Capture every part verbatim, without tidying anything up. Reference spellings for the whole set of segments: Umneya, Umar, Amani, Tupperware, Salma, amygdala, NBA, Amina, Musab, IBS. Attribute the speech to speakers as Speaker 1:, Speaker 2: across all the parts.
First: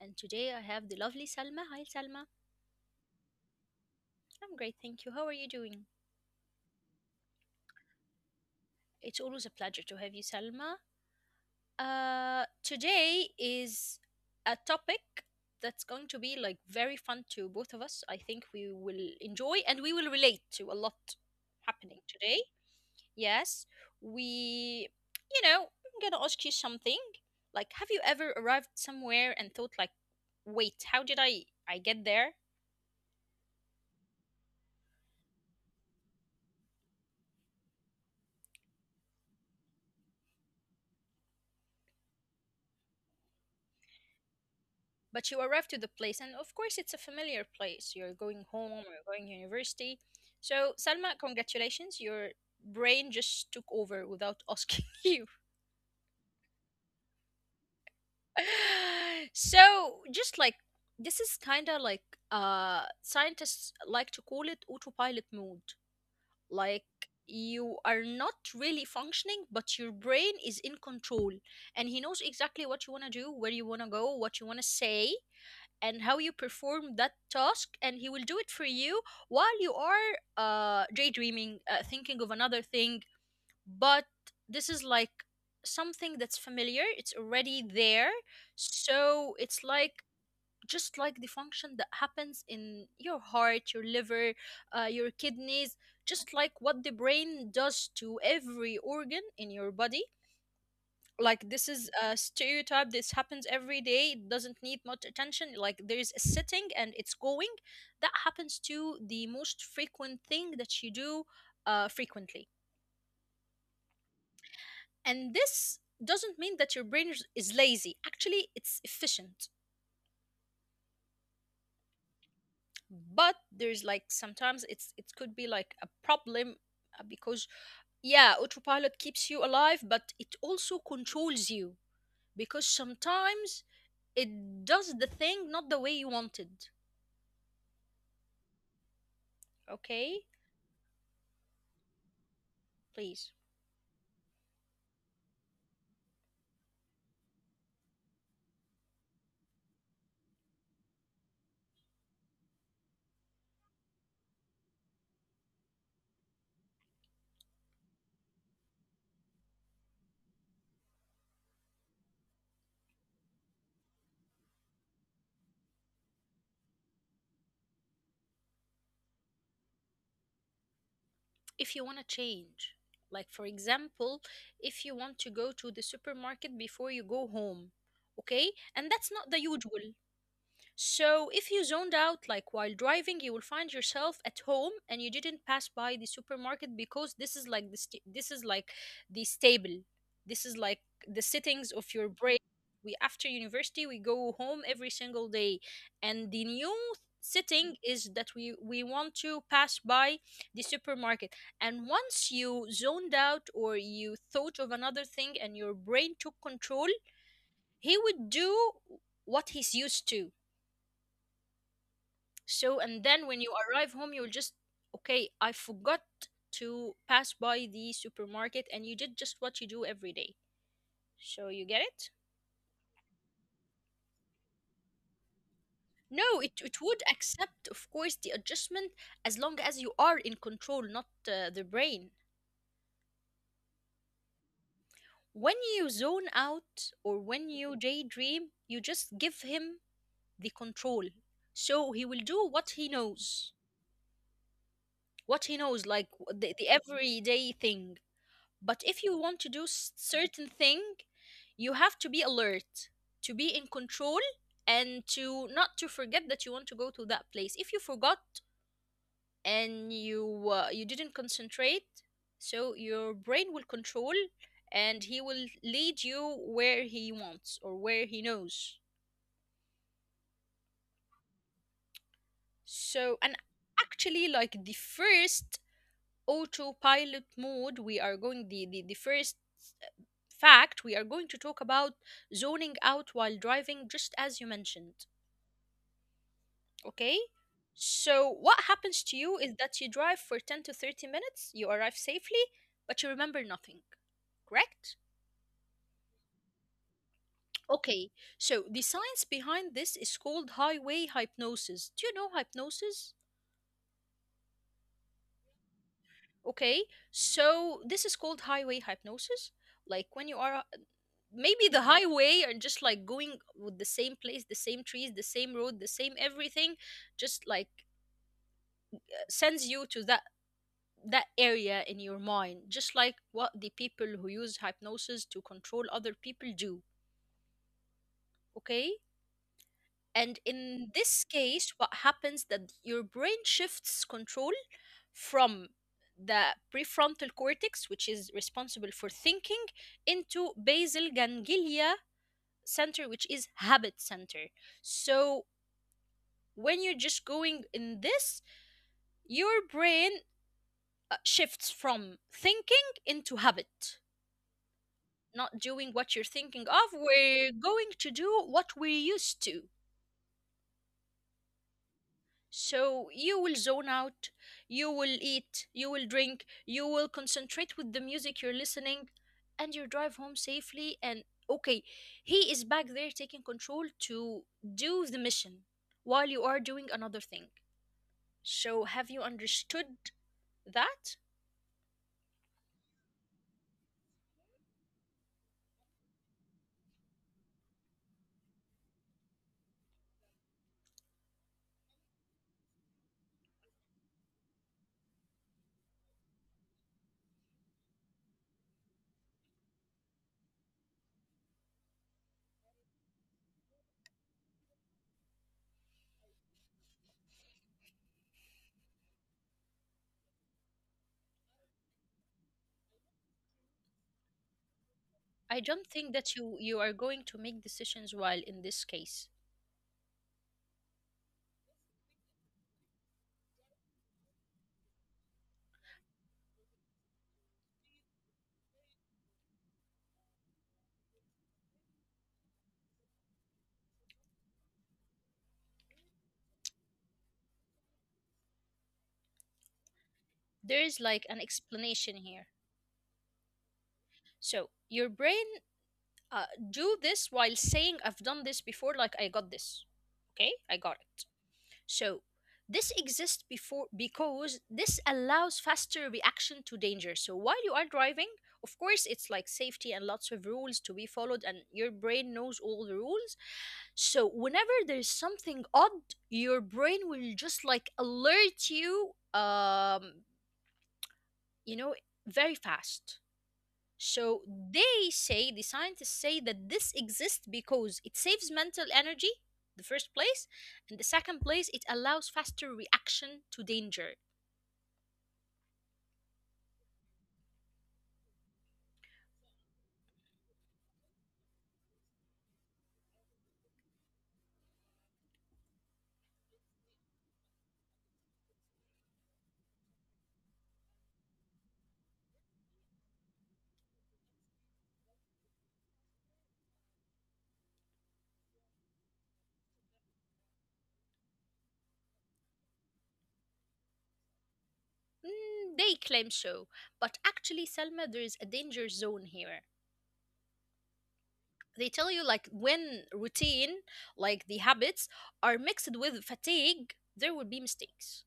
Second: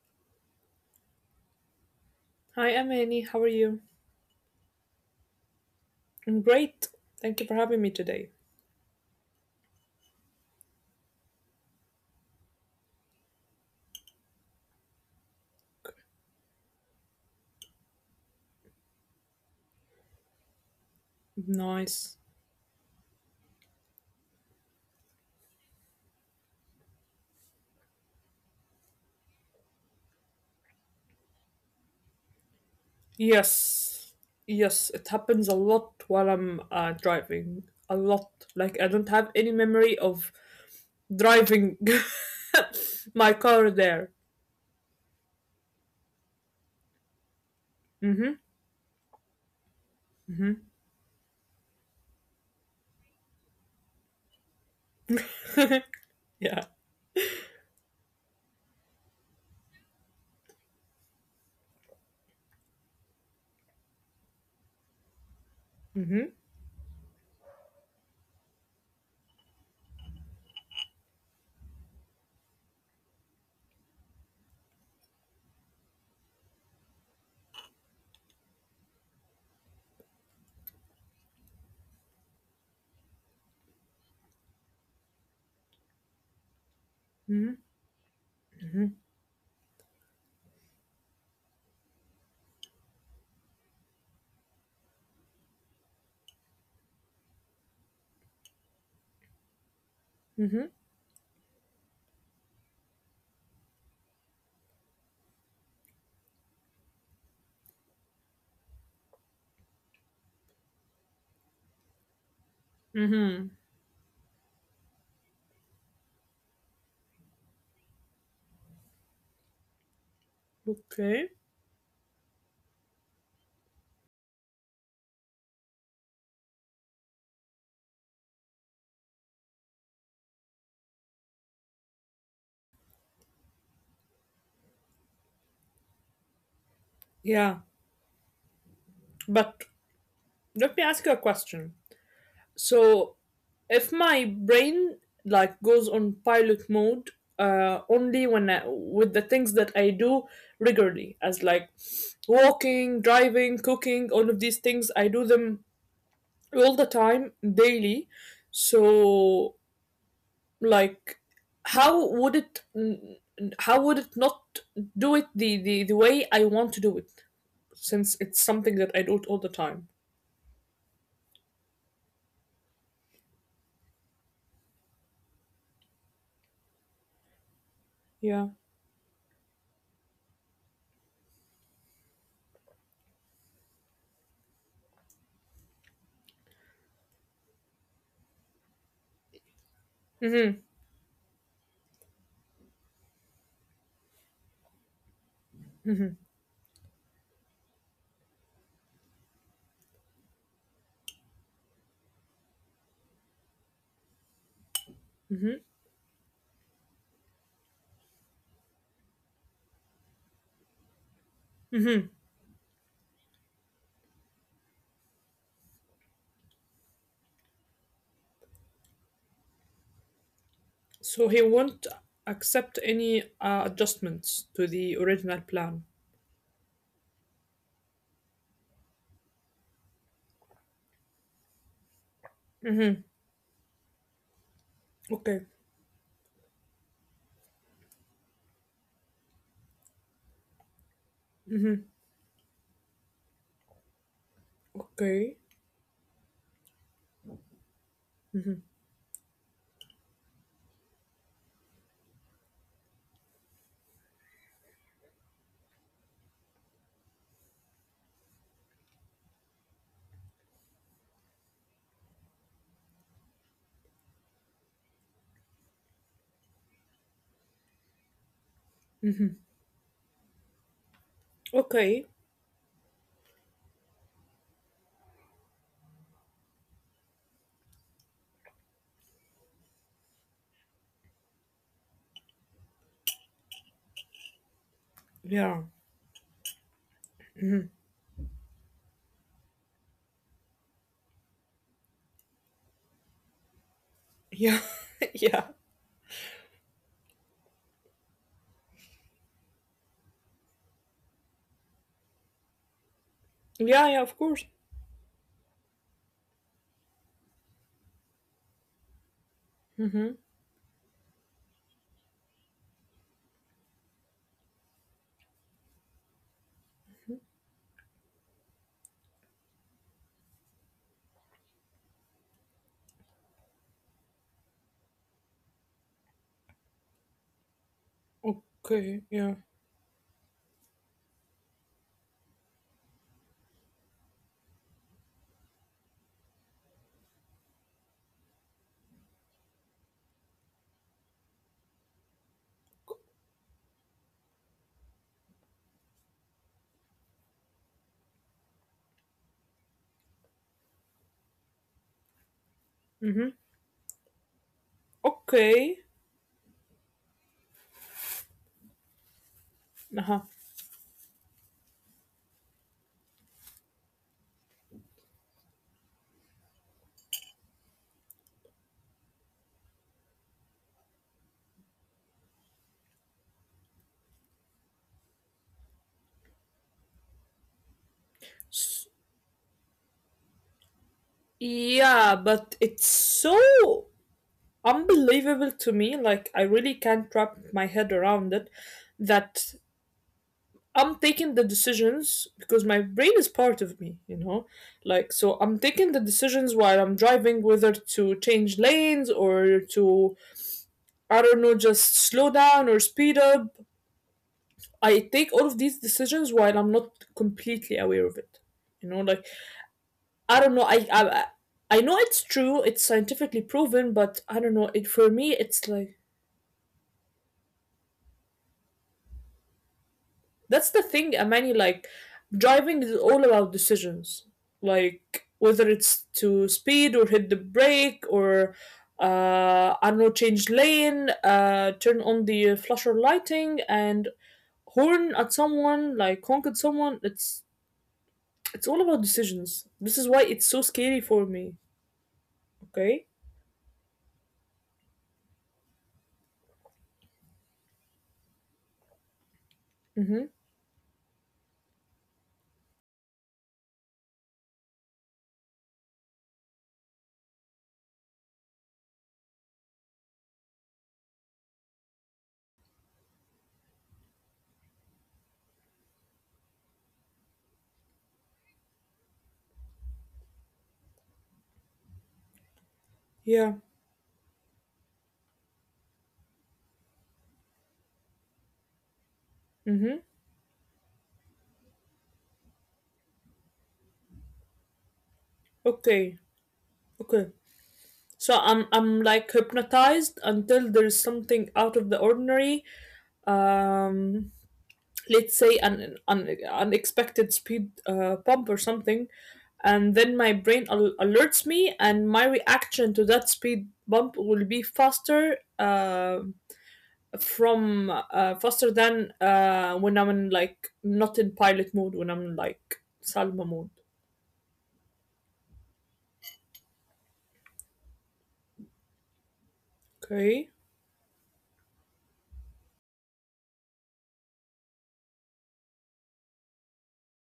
Speaker 1: and today I have the lovely Salma. Hi, Salma.
Speaker 2: Hi, I'm Annie. How are you?
Speaker 1: I'm great, thank you. How are you doing?
Speaker 2: I'm great. Thank you for having me today.
Speaker 1: It's always a pleasure to have you, Salma. Uh, today is a topic that's going to be like very fun to both of us. I think we will enjoy and we will relate to a lot happening
Speaker 2: Nice.
Speaker 1: today. Yes, we, you know, I'm gonna ask you something. Like, have you ever arrived somewhere and thought, like, wait, how did I I get there?
Speaker 2: Yes. Yes, it happens a lot while I'm uh, driving. A lot. Like, I don't have any memory of driving my car there.
Speaker 1: But you arrive to the place, and of course, it's a familiar place. You're going home,
Speaker 2: Mm-hmm.
Speaker 1: you're going to university. So,
Speaker 2: Mm-hmm.
Speaker 1: Salma, congratulations, your brain just took over without asking you.
Speaker 2: yeah.
Speaker 1: So, just like this is kind of like, uh scientists like to call it autopilot mode, like
Speaker 2: Mm-hmm.
Speaker 1: you are not really functioning, but your brain is in control, and he knows exactly what you want to do, where you want to go, what you want to say, and how you perform that task, and he will do it for you while you are uh daydreaming, uh, thinking of another thing. But this is like something that's familiar, it's already there.
Speaker 2: Mm-hmm.
Speaker 1: So
Speaker 2: Mm-hmm.
Speaker 1: it's like just like the function that happens in your heart, your liver, uh, your kidneys, just like what the brain does to every organ in your body.
Speaker 2: Mm-hmm.
Speaker 1: Like this is a stereotype. This happens every day. It doesn't need much attention. Like there is a setting and it's going. That happens to the most frequent thing that you do, uh, frequently.
Speaker 2: Mm-hmm.
Speaker 1: And this doesn't mean that your brain is is lazy. Actually, it's efficient.
Speaker 2: Okay.
Speaker 1: But there's like sometimes it's it could be like a problem, uh, because yeah, autopilot keeps you alive, but it also controls you, because sometimes it does the thing not the way you wanted.
Speaker 2: Yeah.
Speaker 1: Okay,
Speaker 2: But let me ask you a question.
Speaker 1: please.
Speaker 2: So, if my brain like goes on pilot mode uh, only when I, with the things that I do regularly, as like walking, driving, cooking, all of these things, I do them all the time, daily. So, like, how would it, n- how would it not do it the the, the way I want to do it, since it's something that I do it all the time?
Speaker 1: If you want to change, like for example, if you want to go to the supermarket before you go home, okay, and that's not the
Speaker 2: Yeah.
Speaker 1: usual. So, if you zoned out like while driving, you will find yourself at home and you didn't pass by the supermarket, because this is like the st- this is like the stable. This is like the sittings of
Speaker 2: Mm-hmm.
Speaker 1: your brain. We, after university, we go home every single day, and the new sitting is that we we want to pass by the supermarket. And once you zoned out or you thought of another thing and your brain took control,
Speaker 2: Mm-hmm.
Speaker 1: he would do what he's used to. So, and then when you arrive home, you'll just, okay, I forgot to pass by the supermarket, and you did just what you do every day. So, you get it?
Speaker 2: So he won't accept any uh, adjustments
Speaker 1: No,
Speaker 2: to
Speaker 1: it, it
Speaker 2: the
Speaker 1: would
Speaker 2: original
Speaker 1: accept,
Speaker 2: plan.
Speaker 1: of course, the adjustment, as long as you are in control, not uh, the brain.
Speaker 2: Mm-hmm.
Speaker 1: When you zone out or
Speaker 2: Okay.
Speaker 1: when you daydream, you just give him the control. So, he will do what he knows. What he knows, like w- the, the
Speaker 2: Okay.
Speaker 1: everyday thing. But if you want to do s- certain thing, you have to be alert, to be in control, and to not to forget that you want to go to that place. If you forgot and you uh, you didn't concentrate, so your brain will control and he will lead you where he wants or where he knows. So and
Speaker 2: Okay.
Speaker 1: actually, like the first autopilot mode, we are going the the, the first fact, we are going to talk about zoning out while driving, just as you mentioned.
Speaker 2: Yeah.
Speaker 1: Okay? So, what happens to you is that you drive for ten to thirty minutes, you arrive safely, but you remember nothing. Correct?
Speaker 2: Yeah. yeah.
Speaker 1: Okay, so the science behind this is called highway hypnosis. Do you know hypnosis?
Speaker 2: Yeah. Yeah. Of course.
Speaker 1: Okay, so this is called highway hypnosis. Like when you are maybe the highway and just like going with the same place, the same trees, the same road, the same everything, just like, uh, sends you to that that area in your mind, just like what the people who use hypnosis to control other people do. Okay,
Speaker 2: Okay.
Speaker 1: and
Speaker 2: Yeah.
Speaker 1: in this case what happens that your brain shifts control from the prefrontal cortex, which is responsible for thinking, into basal ganglia center, which is habit center. So when you're just going in this, your brain uh, shifts from thinking into habit,
Speaker 2: Mm-hmm.
Speaker 1: not doing what you're thinking
Speaker 2: Okay.
Speaker 1: of. We're going to do what we're used to.
Speaker 2: Uh-huh.
Speaker 1: So you will zone out, you will eat, you will drink, you will concentrate with the music you're listening, and you drive home safely, and okay, he is back there taking control to do the mission while you are doing another thing. So have you
Speaker 2: S-
Speaker 1: understood that?
Speaker 2: yeah, but it's so unbelievable to me. Like I really can't wrap my head around it. That I'm taking the decisions because my brain is part of me, you know? Like, so I'm taking the decisions while I'm driving whether to change lanes or to, I don't know, just slow down or speed up. I take all of these decisions while I'm not completely aware of it. You know, like, I don't know, I, I, I know it's true, it's scientifically proven, but I don't
Speaker 1: I
Speaker 2: know, it
Speaker 1: don't
Speaker 2: for
Speaker 1: think
Speaker 2: me,
Speaker 1: that you
Speaker 2: it's
Speaker 1: you
Speaker 2: like,
Speaker 1: are going to make decisions while in this case.
Speaker 2: that's the thing, Amani. Like, driving is all about decisions. Like, whether it's to speed or hit the brake or, uh, I don't know, change lane, uh, turn on the flasher lighting and horn at someone, like, honk at someone. It's it's all about decisions.
Speaker 1: There
Speaker 2: This
Speaker 1: is
Speaker 2: is why
Speaker 1: like an
Speaker 2: it's so scary
Speaker 1: explanation
Speaker 2: for
Speaker 1: here.
Speaker 2: me. Okay.
Speaker 1: So your brain, uh, do this while saying I've done this before, like I got this. Okay, I got
Speaker 2: Mm-hmm.
Speaker 1: it. So this exists before because this allows faster reaction to danger. So while you are driving, of course, it's like safety and lots of rules to be followed, and your brain knows all the rules. So whenever there's something odd, your brain will just like alert you um you know very fast. So
Speaker 2: Yeah.
Speaker 1: they say the scientists say that this exists because it saves mental energy the first place, and
Speaker 2: Mm-hmm.
Speaker 1: the second place, it allows faster reaction to danger.
Speaker 2: Okay. Okay. So I'm I'm like hypnotized until there's something out of the ordinary. Um let's say an, an unexpected speed uh, bump or something, and then my brain al- alerts me and my reaction to that speed bump will be faster uh, from uh, faster than uh, when I'm in, like, not in pilot mode, when I'm in, like, Salma mode.
Speaker 1: Mm, they claim so, but actually Selma, there is a danger zone here.
Speaker 2: Okay.
Speaker 1: They tell you, like when routine, like the habits are mixed with fatigue, there will be mistakes.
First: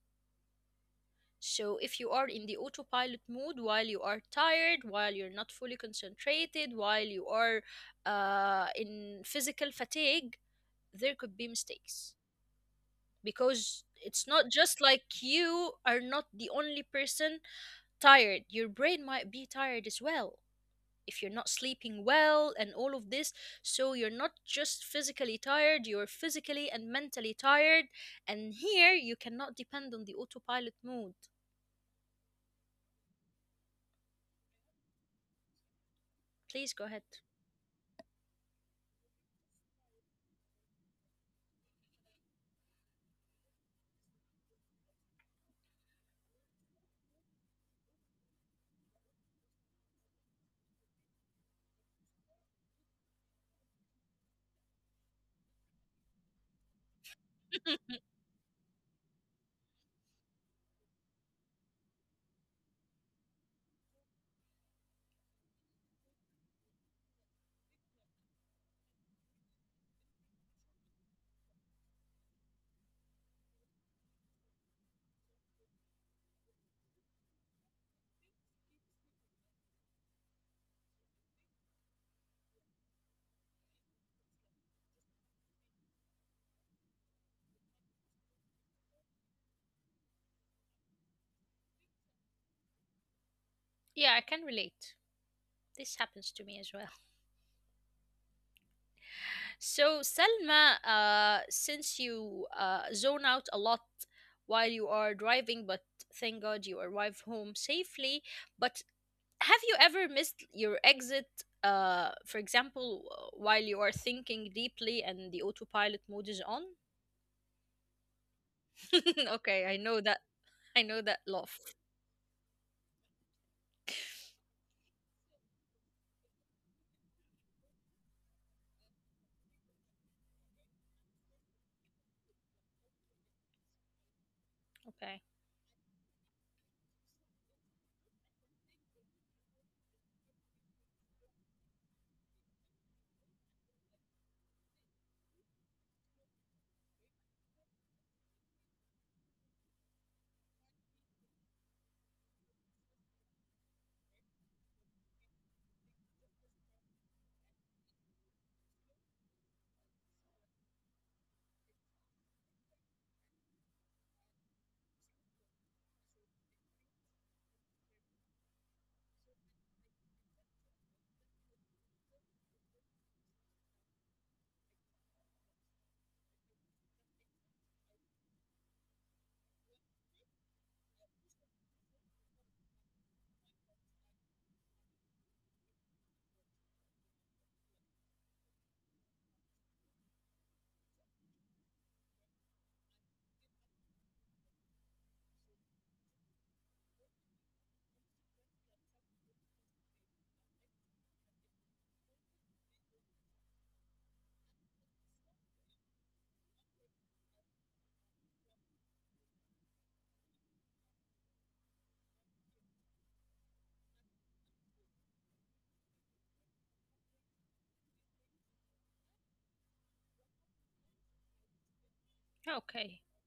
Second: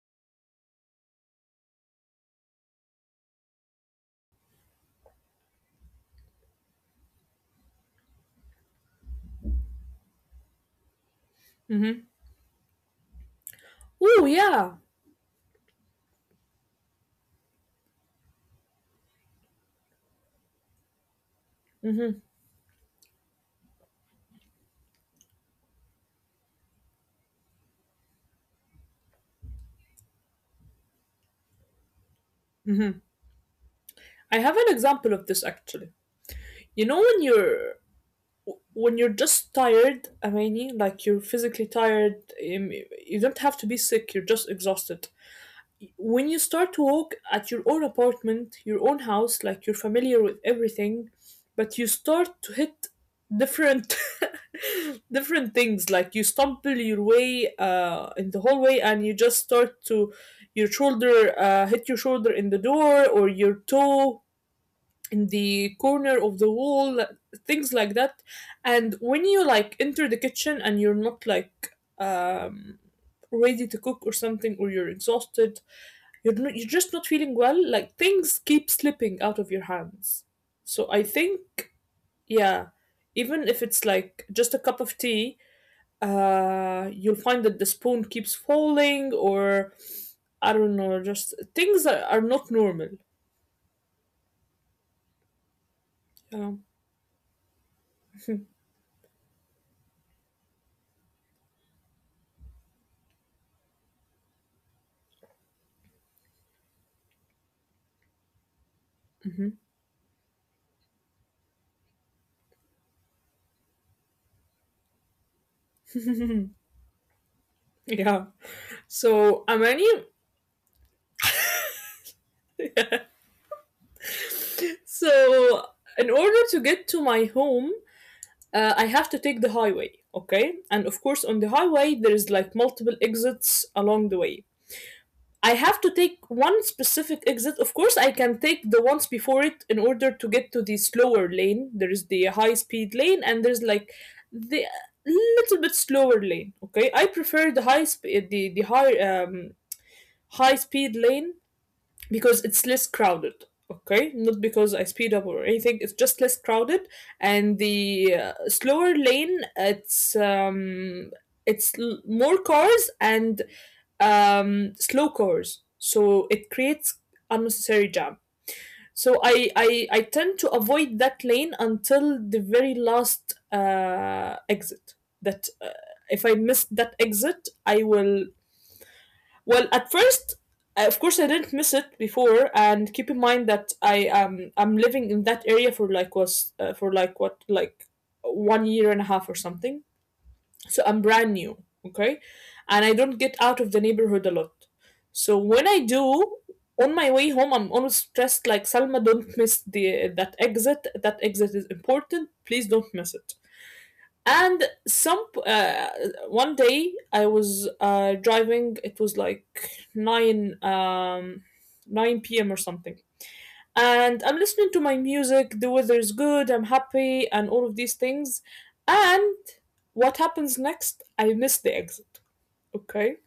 Speaker 1: So if you are in the autopilot mode while you are tired, while you're not fully concentrated, while you are uh, in physical fatigue, there could be
Speaker 2: Mm-hmm.
Speaker 1: mistakes, because
Speaker 2: Oh
Speaker 1: it's not
Speaker 2: yeah.
Speaker 1: just like you are not the only person tired, your brain might be tired as well. If you're not sleeping
Speaker 2: Mm-hmm.
Speaker 1: well and all of this, so you're not just physically tired, you're physically and mentally tired, and here you cannot depend on the autopilot mode.
Speaker 2: Mm-hmm. I have an example of this actually.
Speaker 1: Please
Speaker 2: You
Speaker 1: go
Speaker 2: know
Speaker 1: ahead.
Speaker 2: when you're when you're just tired, I mean, like you're physically tired, um, you don't have to be sick, you're just exhausted. When you start to walk at your own apartment, your own house, like you're familiar with everything, but you start to hit different different things, like you stumble your way uh in the hallway, and you just start to your shoulder uh hit your shoulder in the door, or your toe in the corner of the wall, things like that. And when you like enter the kitchen and you're not like um ready to cook or something, or you're exhausted, you're not, you're just not feeling well, like things keep slipping out of your hands. So I think, yeah, even if it's like just a cup of tea, uh you'll find that the spoon keeps falling, or I don't know, just things are, are not normal.
Speaker 1: Yeah, I can relate, this happens to
Speaker 2: Yeah.
Speaker 1: me as well. So Selma, uh, since you uh, zone out a lot while you are driving, but thank God you arrive home safely, but
Speaker 2: Hmm.
Speaker 1: have you ever missed your exit, uh for example, w- while you are thinking deeply and the autopilot mode is on?
Speaker 2: Yeah. So,
Speaker 1: Okay, I
Speaker 2: Amani,
Speaker 1: know that. I know that laugh.
Speaker 2: so in order to get to my home, uh, I have to take the highway, okay? And of course, on the highway, there's like multiple exits along the way.
Speaker 1: Okay,
Speaker 2: I have to take one specific exit. Of course, I can take the ones before it in order to get to the slower lane. There is the high speed lane, and there's like the little bit slower lane. Okay, I prefer the high speed, the the high um high speed lane, because it's less crowded. Okay, not because I speed up or anything, it's just less crowded. And the uh, slower lane, it's um it's l- more cars, and um slow cars, so it creates unnecessary jam. So i i, I tend to avoid that lane until the very last uh exit, that uh, if I miss that exit, I will, well, at first, uh, of course, I didn't miss it before. And keep in mind that I um I'm living in that area for like was uh, for like what, like one year and a half or something. So I'm brand new, okay, and I don't get out of the neighborhood a lot. So when I do, on my way home, I'm always stressed, like, Salma, don't miss the that exit. That exit is important. Please don't miss it. And some uh, one day I was uh, driving. It was like nine um, nine p m or something, and I'm listening to my music. The weather is good. I'm happy, and all of these things. And what happens next? I miss the exit.
Speaker 1: okay,
Speaker 2: Okay,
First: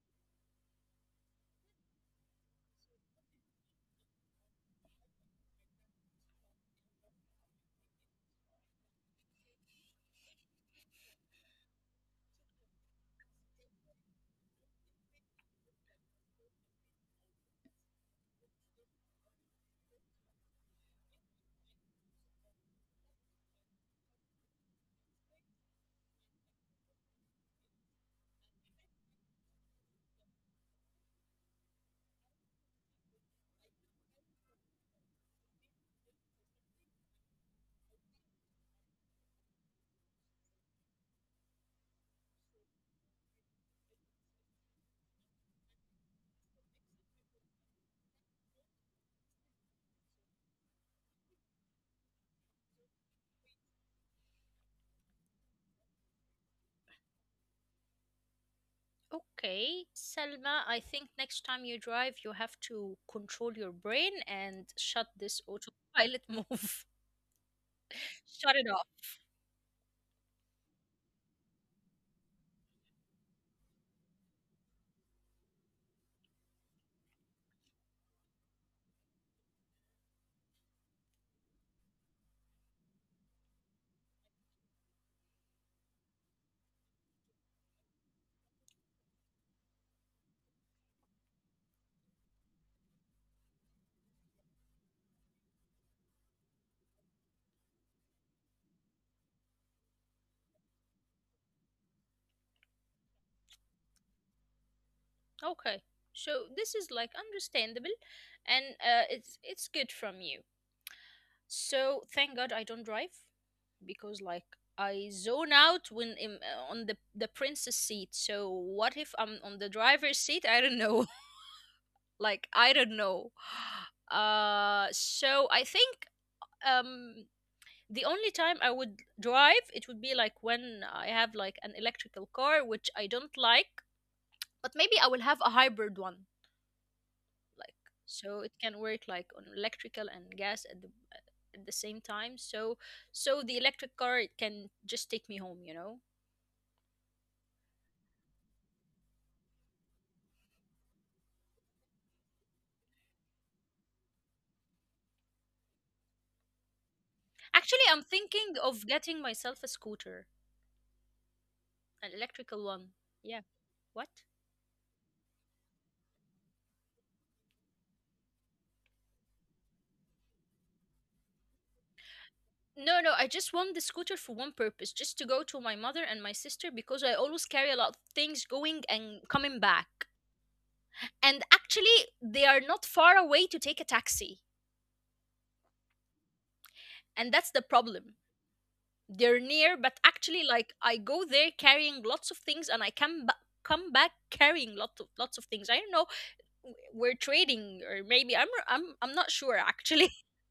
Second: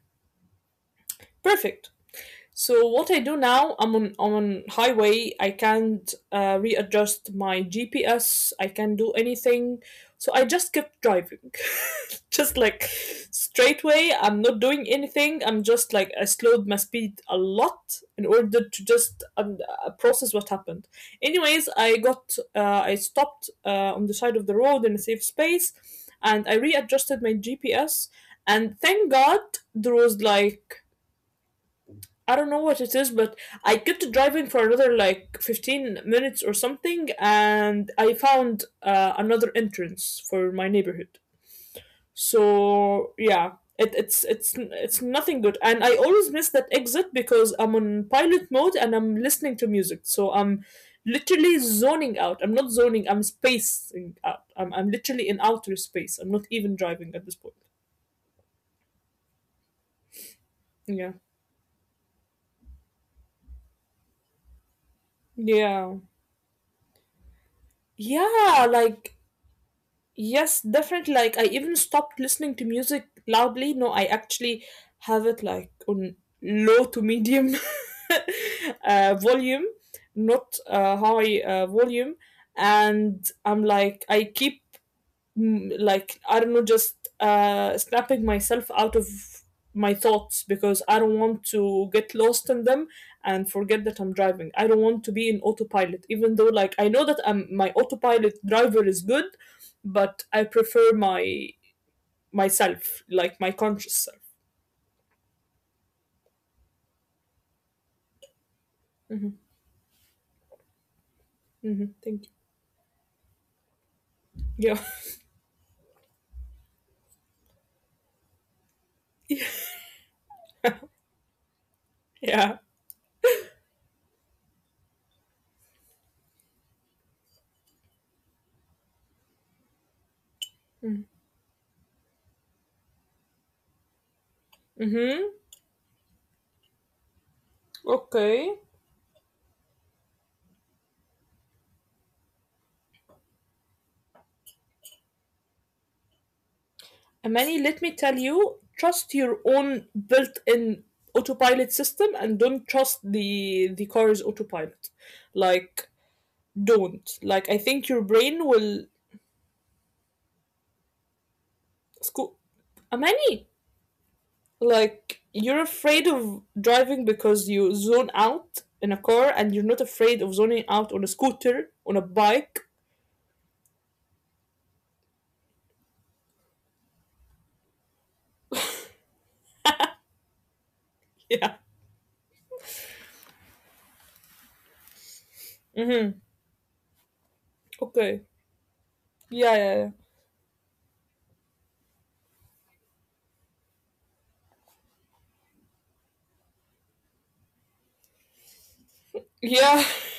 Speaker 2: perfect. So what I do now, I'm on on highway. I can't uh, readjust my G P S. I can't do anything. So I just kept driving, just like straight way. I'm not doing anything. I'm just like I slowed my speed a lot in order to just um, uh, process what happened. Anyways, I got uh, I stopped uh, on the side of the road in a safe space, and I readjusted my G P S. And thank God there was like, I don't know what it is, but I kept driving for another like fifteen minutes or something, and I found uh, another entrance for my neighborhood. So yeah, it, it's it's it's nothing good, and I always miss that exit because I'm on pilot mode and I'm listening to music, so I'm literally zoning out. I'm not zoning, I'm spacing out. I'm I'm literally in outer space. I'm not even driving at this point.
Speaker 1: okay, Selma, I think
Speaker 2: Yeah.
Speaker 1: next time you drive you have to control your brain and shut this
Speaker 2: Yeah.
Speaker 1: autopilot move.
Speaker 2: Yeah,
Speaker 1: Shut it off.
Speaker 2: like, yes, definitely. Like I even stopped listening to music loudly. No, I actually have it like on low to medium uh, volume, not uh, high uh, volume. And I'm like, I keep mm, like I don't know, just uh, snapping myself out of my thoughts, because I don't want to get lost in them and forget that I'm driving. I don't want to be in autopilot, even though like I know that I'm, my autopilot driver is good, but I prefer my myself, like my conscious self.
Speaker 1: Okay, so this is like understandable, and uh,
Speaker 2: Mm-hmm.
Speaker 1: it's it's good from you.
Speaker 2: Mm-hmm.
Speaker 1: So
Speaker 2: Thank you.
Speaker 1: thank God I don't drive, because like
Speaker 2: Yeah.
Speaker 1: I zone out when I'm uh, on the the princess seat. So what if I'm on the driver's seat? I don't know. Like
Speaker 2: yeah.
Speaker 1: I don't know. Uh so I think, um the only time I would drive it would be like when I
Speaker 2: Mm-hmm.
Speaker 1: have like an electrical car, which I don't like, but maybe I will have
Speaker 2: Mm-hmm.
Speaker 1: a hybrid one, like so it
Speaker 2: Okay.
Speaker 1: can work like on electrical and gas at the at the same time, so so the electric car it can just take me home, you know.
Speaker 2: Amani, let me tell you, trust your own built-in autopilot system and don't trust the the car's autopilot. Like, don't. Like, I
Speaker 1: Actually,
Speaker 2: think
Speaker 1: I'm
Speaker 2: your
Speaker 1: thinking
Speaker 2: brain
Speaker 1: of
Speaker 2: will
Speaker 1: getting myself a scooter, an
Speaker 2: sco-
Speaker 1: electrical one. Yeah,
Speaker 2: Amani,
Speaker 1: what?
Speaker 2: like you're afraid of driving because you zone out in a car, and you're not afraid of zoning out on a scooter, on a bike.
Speaker 1: No, no, I just want the scooter for one purpose, just to go to my mother and my sister because I always carry a lot of things going and coming back. And
Speaker 2: Yeah.
Speaker 1: actually they are not far away to take a taxi,
Speaker 2: Hmm.
Speaker 1: and that's the problem.
Speaker 2: Okay.
Speaker 1: They're near, but
Speaker 2: Yeah,
Speaker 1: actually
Speaker 2: yeah, yeah.
Speaker 1: like I go there carrying lots of things and I come back come back carrying lots of lots of things, I don't know, w- we're trading, or maybe i'm i'm, I'm not sure actually.
Speaker 2: Yeah.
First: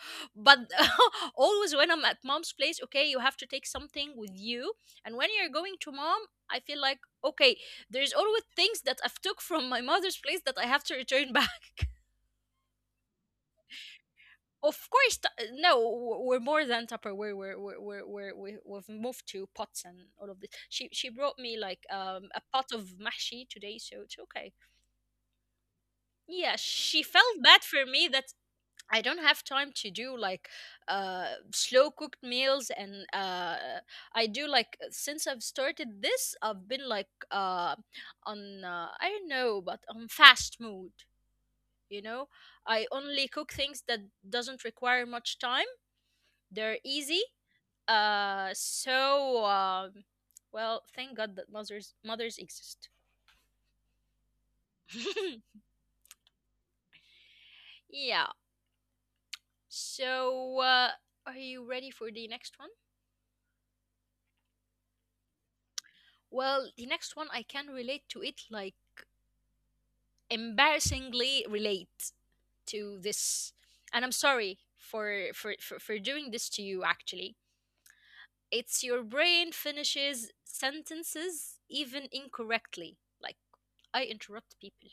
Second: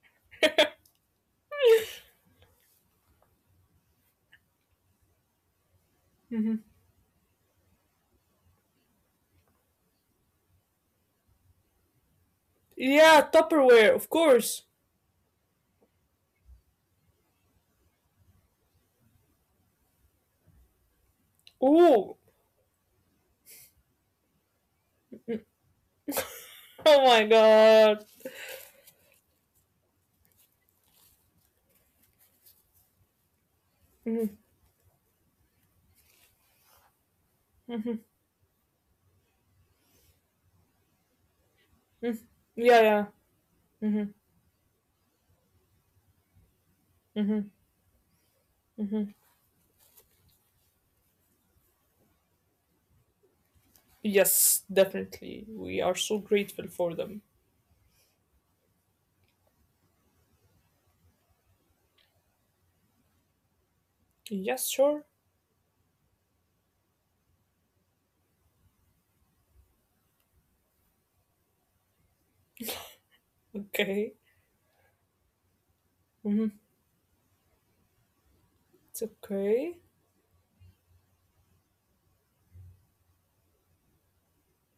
Speaker 1: But always when I'm at mom's place, okay, you have to take something with you. And when you're going to mom, I feel like okay, there's always things that I've took from my mother's place that I have to return back.
Speaker 2: Yeah, Tupperware, of
Speaker 1: Of
Speaker 2: course.
Speaker 1: course, t- uh, no, w- we're more than Tupperware. We're, we're, we're, we're, we- we've moved to pots and all of this. She she brought me like, um, a
Speaker 2: Ooh.
Speaker 1: pot of mahshi today, so it's okay. Yeah, she
Speaker 2: Oh my
Speaker 1: felt bad for me
Speaker 2: god.
Speaker 1: that I don't have time to do like, uh, slow cooked meals, and uh, I
Speaker 2: Mhm.
Speaker 1: do like since I've started this, I've been like, uh, on, uh, I don't know, but on fast mood. You know, I
Speaker 2: Yeah, yeah.
Speaker 1: only cook things that doesn't require much time. They're easy. Uh, so um, well, thank God that mothers mothers exist.
Speaker 2: Yes, definitely. We are so grateful for them.
Speaker 1: Yeah. So uh, are you ready for the next one?
Speaker 2: Yes, sure.
Speaker 1: Well, the next one I can relate to it, like embarrassingly relate to this, and I'm
Speaker 2: Okay.
Speaker 1: sorry for for for, for doing this to
Speaker 2: Mhm.
Speaker 1: you. Actually, it's your
Speaker 2: It's
Speaker 1: brain
Speaker 2: okay.
Speaker 1: finishes sentences even incorrectly. Like I interrupt people,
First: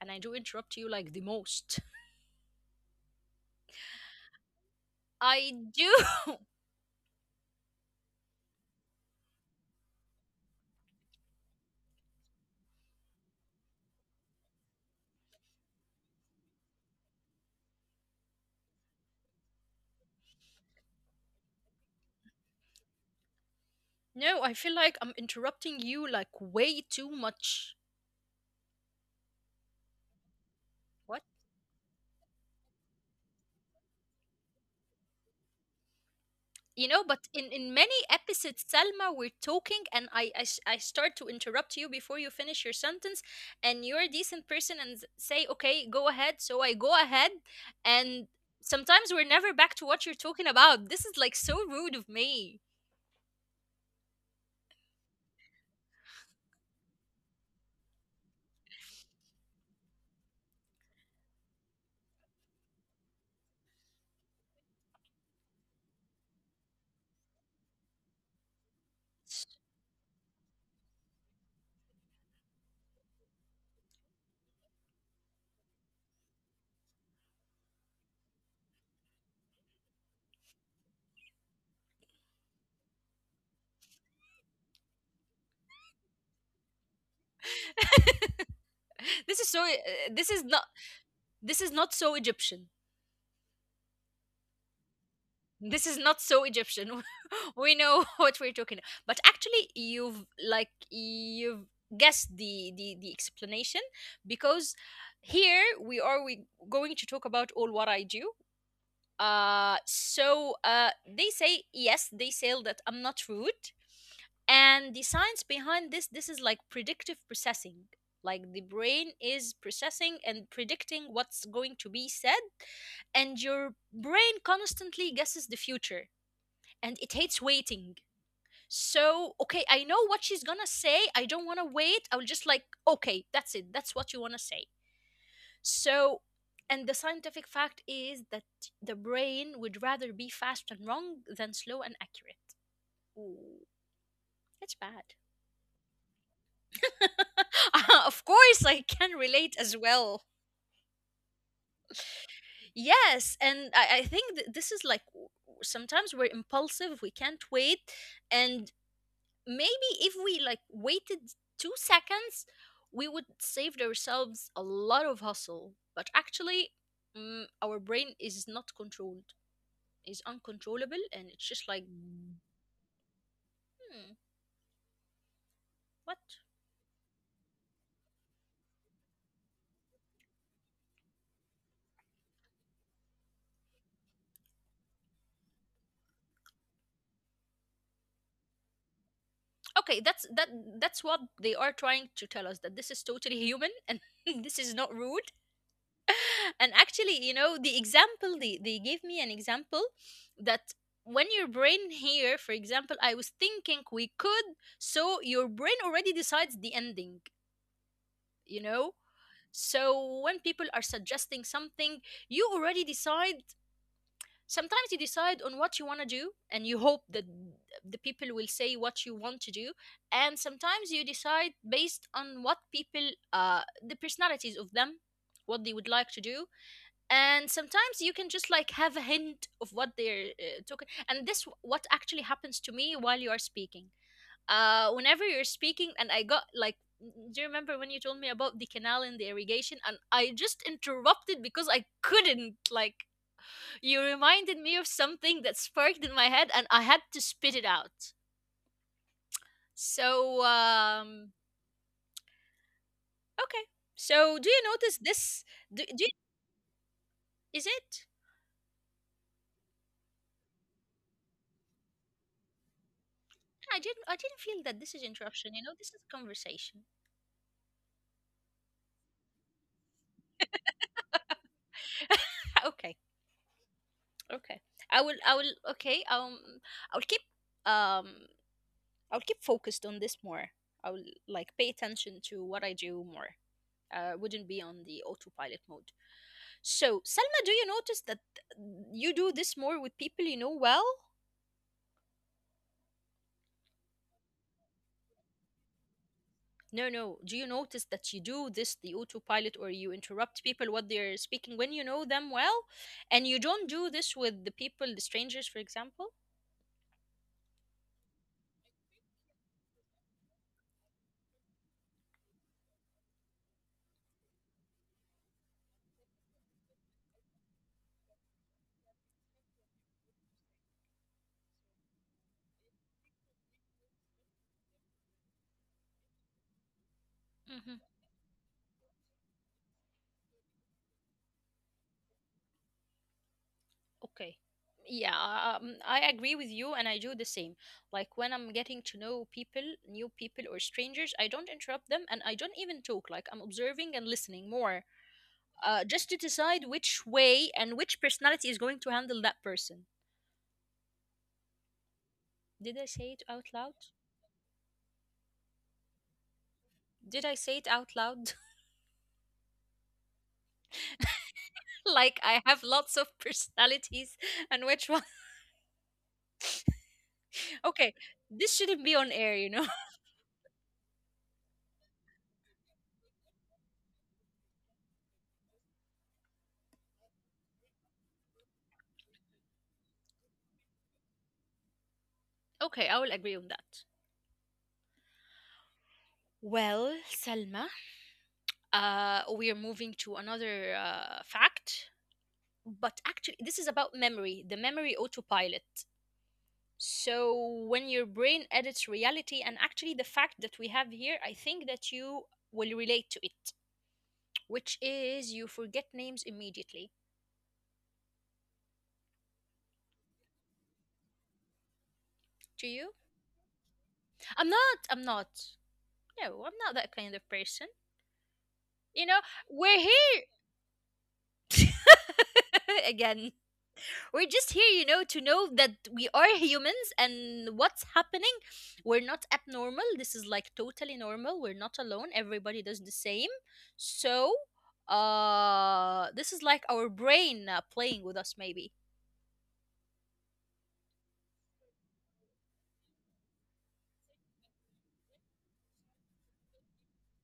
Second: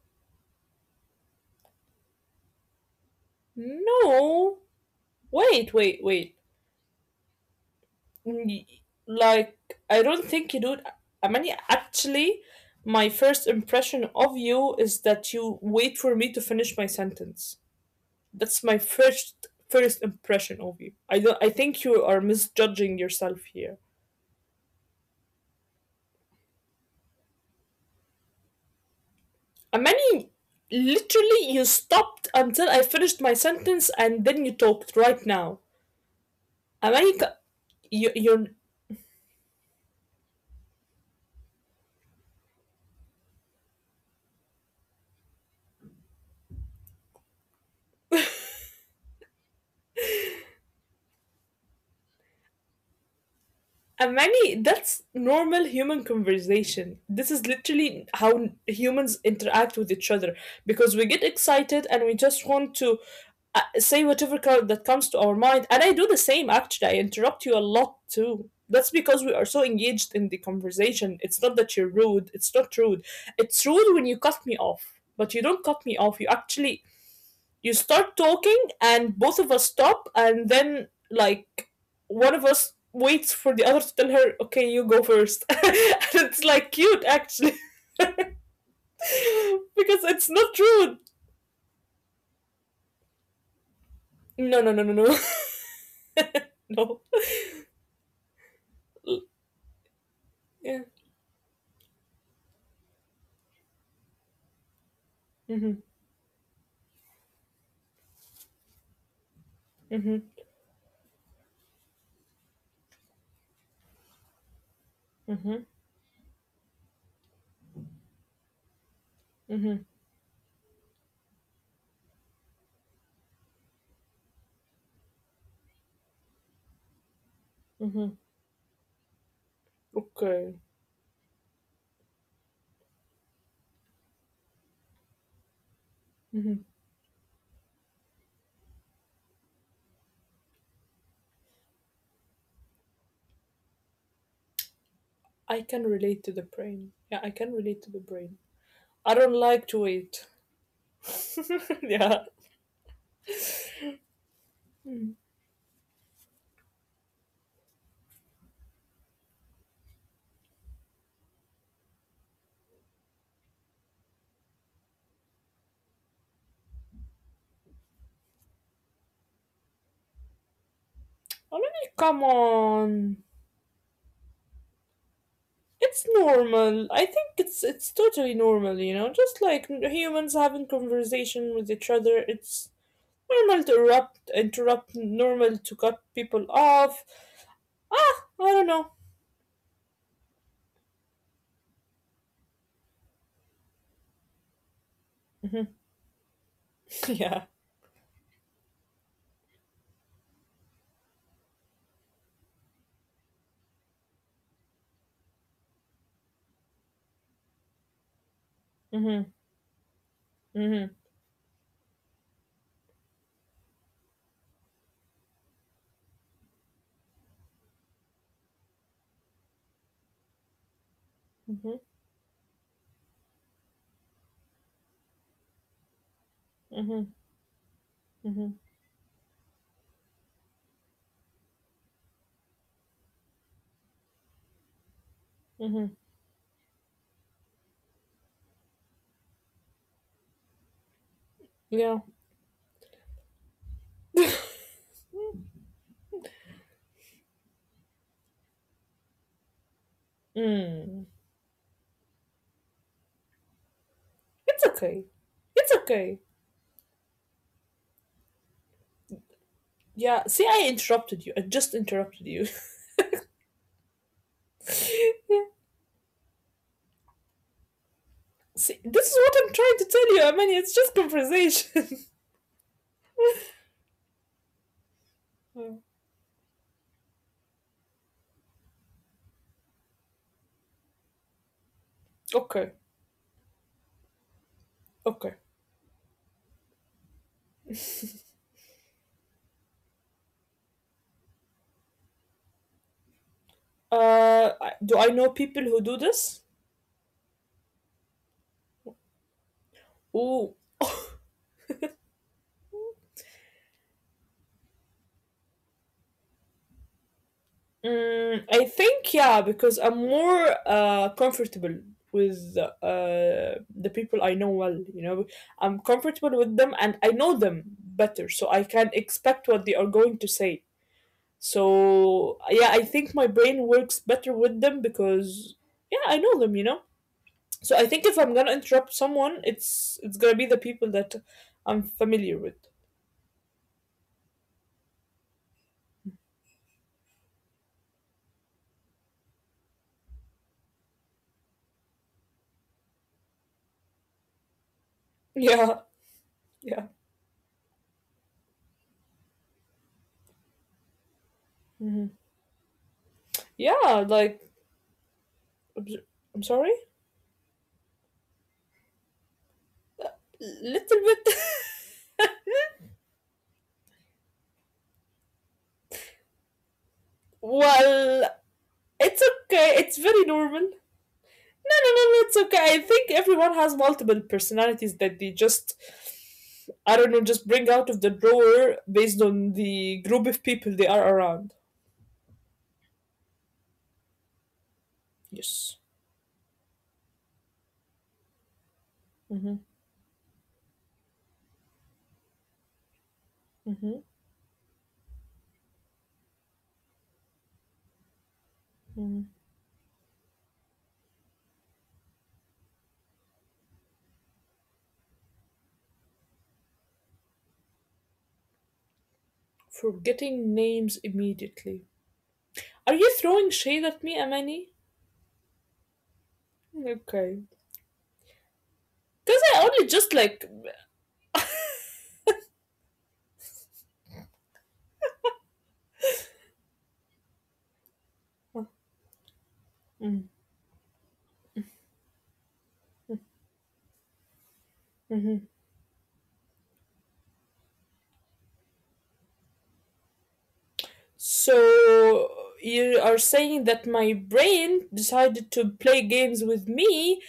Speaker 1: and I do interrupt you like the most.
Speaker 2: No.
Speaker 1: I
Speaker 2: Wait,
Speaker 1: do.
Speaker 2: wait, wait. Mm, like, I don't think you do it. I, actually, my first impression of you is that you wait for me to finish my sentence. That's my first first impression of you. I don't. I think you are misjudging yourself here.
Speaker 1: No, I feel like I'm interrupting you like way too much.
Speaker 2: Amani,
Speaker 1: What?
Speaker 2: literally, you stopped until I finished my sentence and then you talked right now.
Speaker 1: You know,
Speaker 2: Amani,
Speaker 1: but
Speaker 2: c-
Speaker 1: in in many
Speaker 2: you, you're
Speaker 1: episodes, Salma, we're talking and I I, s- I start to interrupt you before you finish your sentence, and you're a decent person and s- say, "Okay, go ahead." So I go ahead, and sometimes we're never back to what you're talking about. This is like so rude of me.
Speaker 2: and many, that's normal human conversation. This is literally how humans interact with each other, because we get excited and we just want to uh, say whatever co- that comes to our mind. And I do the same actually. I interrupt you a lot too. That's because we are so engaged in the conversation. It's not that you're rude. It's not rude. It's rude when you cut me off, but you don't cut me off. You actually you start talking and both of us stop, and then like one of us waits for the other to tell her, okay, you go first, and it's like cute actually.
Speaker 1: This is so uh,
Speaker 2: Because
Speaker 1: this is
Speaker 2: it's
Speaker 1: not
Speaker 2: not true.
Speaker 1: this is not so Egyptian.
Speaker 2: No, no, no, no, no.
Speaker 1: This is not so Egyptian.
Speaker 2: No.
Speaker 1: We know what we're talking. But actually you've like
Speaker 2: Yeah.
Speaker 1: you've guessed the the, the explanation, because here
Speaker 2: Mhm.
Speaker 1: we are, we going to talk about all what I do. uh
Speaker 2: Mhm.
Speaker 1: so uh they say yes, they say that I'm not rude. And the science
Speaker 2: Mhm.
Speaker 1: behind this this is like predictive processing. Like the brain is
Speaker 2: Mhm.
Speaker 1: processing and predicting what's going to be said, and your brain constantly guesses the future, and it hates waiting.
Speaker 2: Mhm.
Speaker 1: So, okay, I know what she's
Speaker 2: Okay.
Speaker 1: gonna say. I don't wanna wait. I'll just like, okay, that's it. That's what you wanna say. So,
Speaker 2: Mhm.
Speaker 1: and the scientific fact is that the brain would rather be fast and wrong than slow and accurate. Ooh, that's bad.
Speaker 2: I can relate to the brain, yeah, I can relate to
Speaker 1: Uh,
Speaker 2: the
Speaker 1: of
Speaker 2: brain.
Speaker 1: course, I can
Speaker 2: I don't
Speaker 1: relate as
Speaker 2: like to
Speaker 1: well.
Speaker 2: wait. Yeah.
Speaker 1: Yes, and I, I think th- this is like, w- sometimes we're impulsive, we can't wait, and maybe if we like waited two seconds, we would save ourselves a lot of hustle. But actually, mm, our brain is not controlled, is uncontrollable, and it's just
Speaker 2: Oh,
Speaker 1: like hmm,
Speaker 2: come on. It's
Speaker 1: what.
Speaker 2: normal. I think it's it's totally normal, you know. Just like n- humans having conversation with each other, it's normal to erupt, interrupt, normal to cut people off. Ah, I don't know.
Speaker 1: Okay, that's that that's what they are trying to tell us, that this is totally human and this is not rude.
Speaker 2: Mm-hmm.
Speaker 1: And actually, you know,
Speaker 2: Yeah.
Speaker 1: the example they, they gave me an example that when your brain here, for example, I was thinking we could, so your brain already decides the ending, you know.
Speaker 2: Mm-hmm.
Speaker 1: So when people are
Speaker 2: Mm-hmm.
Speaker 1: suggesting something, you already decide. Sometimes you decide on what you want to do, and you hope that the people will say what you want to do. And sometimes you decide
Speaker 2: Mm-hmm.
Speaker 1: based on what people, uh, the personalities of them, what they would like to do.
Speaker 2: Mm-hmm.
Speaker 1: And sometimes you can just
Speaker 2: Mm-hmm.
Speaker 1: like have a hint of what they're, uh, talking, and this w- what actually happens to me while you are speaking. uh whenever you're speaking and
Speaker 2: Mm-hmm.
Speaker 1: I got like, do you remember when you told me about the canal and the irrigation, and I just interrupted because I
Speaker 2: Yeah.
Speaker 1: couldn't like, you reminded me of something that sparked in my head and I had to spit it out. so
Speaker 2: Mm.
Speaker 1: um okay. So do you
Speaker 2: It's
Speaker 1: notice
Speaker 2: okay.
Speaker 1: this? do,
Speaker 2: It's
Speaker 1: do you-
Speaker 2: okay.
Speaker 1: is it?
Speaker 2: Yeah. See, I interrupted you. I just interrupted you.
Speaker 1: I didn't, i didn't feel that this is interruption. You
Speaker 2: Yeah.
Speaker 1: know, this is conversation.
Speaker 2: See, this is what I'm trying to tell you, I mean, it's just conversation.
Speaker 1: Okay, okay. I will i will
Speaker 2: Mm.
Speaker 1: okay. Um i'll keep um I'll keep focused on this more. I will like pay attention to what I
Speaker 2: Okay.
Speaker 1: do more. uh wouldn't be on the
Speaker 2: Okay.
Speaker 1: autopilot mode. So Selma, do you notice that you do this more with people you know well?
Speaker 2: Uh, I- do I know people who do this?
Speaker 1: No, no, do you notice that you do this, the autopilot, or you interrupt
Speaker 2: Ooh.
Speaker 1: people what they're speaking when you know them well, and you don't do this with the people, the strangers, for example?
Speaker 2: Mm, I think yeah, because I'm more uh comfortable with uh the people I know well, you know. I'm comfortable with them and I know them better, so I can expect what they are going to say. So yeah, I think my brain works better with them because, yeah, I know them, you know. So I
Speaker 1: Mm-hmm.
Speaker 2: think if I'm gonna interrupt someone, it's it's gonna be the people that I'm familiar with.
Speaker 1: Okay. Yeah, um, I agree with you, and I do the same. Like when I'm getting to know people, new people or strangers, I don't interrupt them, and I don't even talk. Like I'm observing and listening more,
Speaker 2: Yeah,
Speaker 1: uh, just to decide
Speaker 2: yeah.
Speaker 1: which way and which personality is going to handle that person. Did I say it out loud?
Speaker 2: Yeah, like obj- I'm sorry,
Speaker 1: Did I say it out loud?
Speaker 2: little bit.
Speaker 1: Like I have lots of personalities, and which one? Okay,
Speaker 2: Well,
Speaker 1: this shouldn't be on
Speaker 2: it's
Speaker 1: air, you know.
Speaker 2: okay. It's very normal. No, no, no, no. It's okay. I think everyone has multiple personalities that they just, I don't know, just bring out of the drawer based on the group of people they are around.
Speaker 1: Okay, I will agree on that.
Speaker 2: Yes.
Speaker 1: Well, Salma, uh,
Speaker 2: Mm-hmm.
Speaker 1: we are moving to another uh, fact, but actually this is about
Speaker 2: Mm-hmm.
Speaker 1: memory, the memory autopilot. So when your brain edits
Speaker 2: Hmm.
Speaker 1: reality, and actually the fact that we have here, I think that you will relate to it, which is you forget names immediately.
Speaker 2: Forgetting names immediately.
Speaker 1: Do
Speaker 2: Are
Speaker 1: you?
Speaker 2: you throwing shade at me,
Speaker 1: i'm
Speaker 2: Amani?
Speaker 1: not i'm not no, I'm not that kind of
Speaker 2: Okay.
Speaker 1: person, you know.
Speaker 2: Because I only
Speaker 1: We're
Speaker 2: just
Speaker 1: here
Speaker 2: like.
Speaker 1: again. We're just here, you know, to know that we are humans and what's happening. We're not abnormal. This
Speaker 2: Mm.
Speaker 1: is like totally normal. We're not alone. Everybody does the same. So, uh, this is like our brain, uh, playing with us, maybe.
Speaker 2: So you are saying that my brain decided to play games with me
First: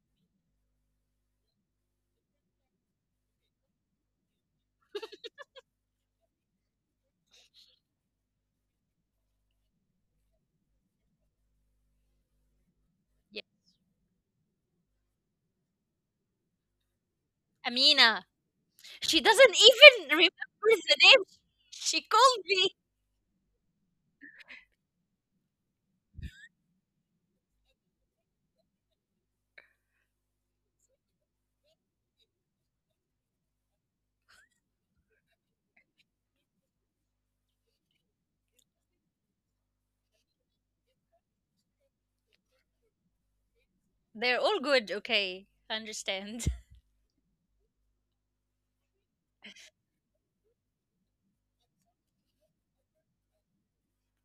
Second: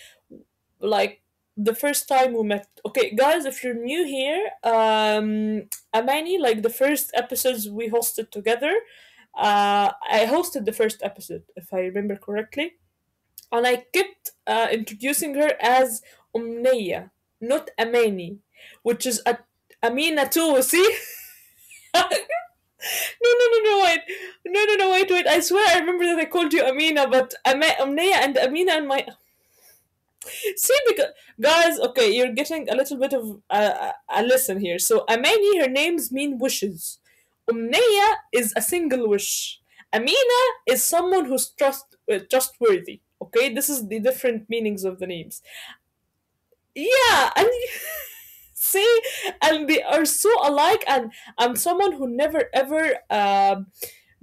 Speaker 2: like the first time we met. Okay, guys, if you're new here, um, Amani, like the first episodes we hosted together, uh, I hosted the first episode, if I remember correctly,
Speaker 1: Yeah.
Speaker 2: and I kept uh, introducing her as Umneya, not
Speaker 1: Amina.
Speaker 2: Amani, which
Speaker 1: She
Speaker 2: is a
Speaker 1: doesn't even
Speaker 2: Amina too,
Speaker 1: remember the
Speaker 2: see?
Speaker 1: name. She called me.
Speaker 2: No, no, no, no, wait. No, no, no, wait, wait. I swear I remember that I called you Amina, but Am- Amnaya and Amina and my. See, because. Guys, okay, you're getting a little bit of uh, uh, a lesson here. So, Amani, her names mean wishes. Umnaya is a single wish. Amina is someone who's trust uh, trustworthy. Okay, this is the
Speaker 1: They're
Speaker 2: different
Speaker 1: all
Speaker 2: meanings
Speaker 1: good.
Speaker 2: of the names.
Speaker 1: Okay. Understand.
Speaker 2: Yeah. And see, and they are so alike. And I'm someone who never ever um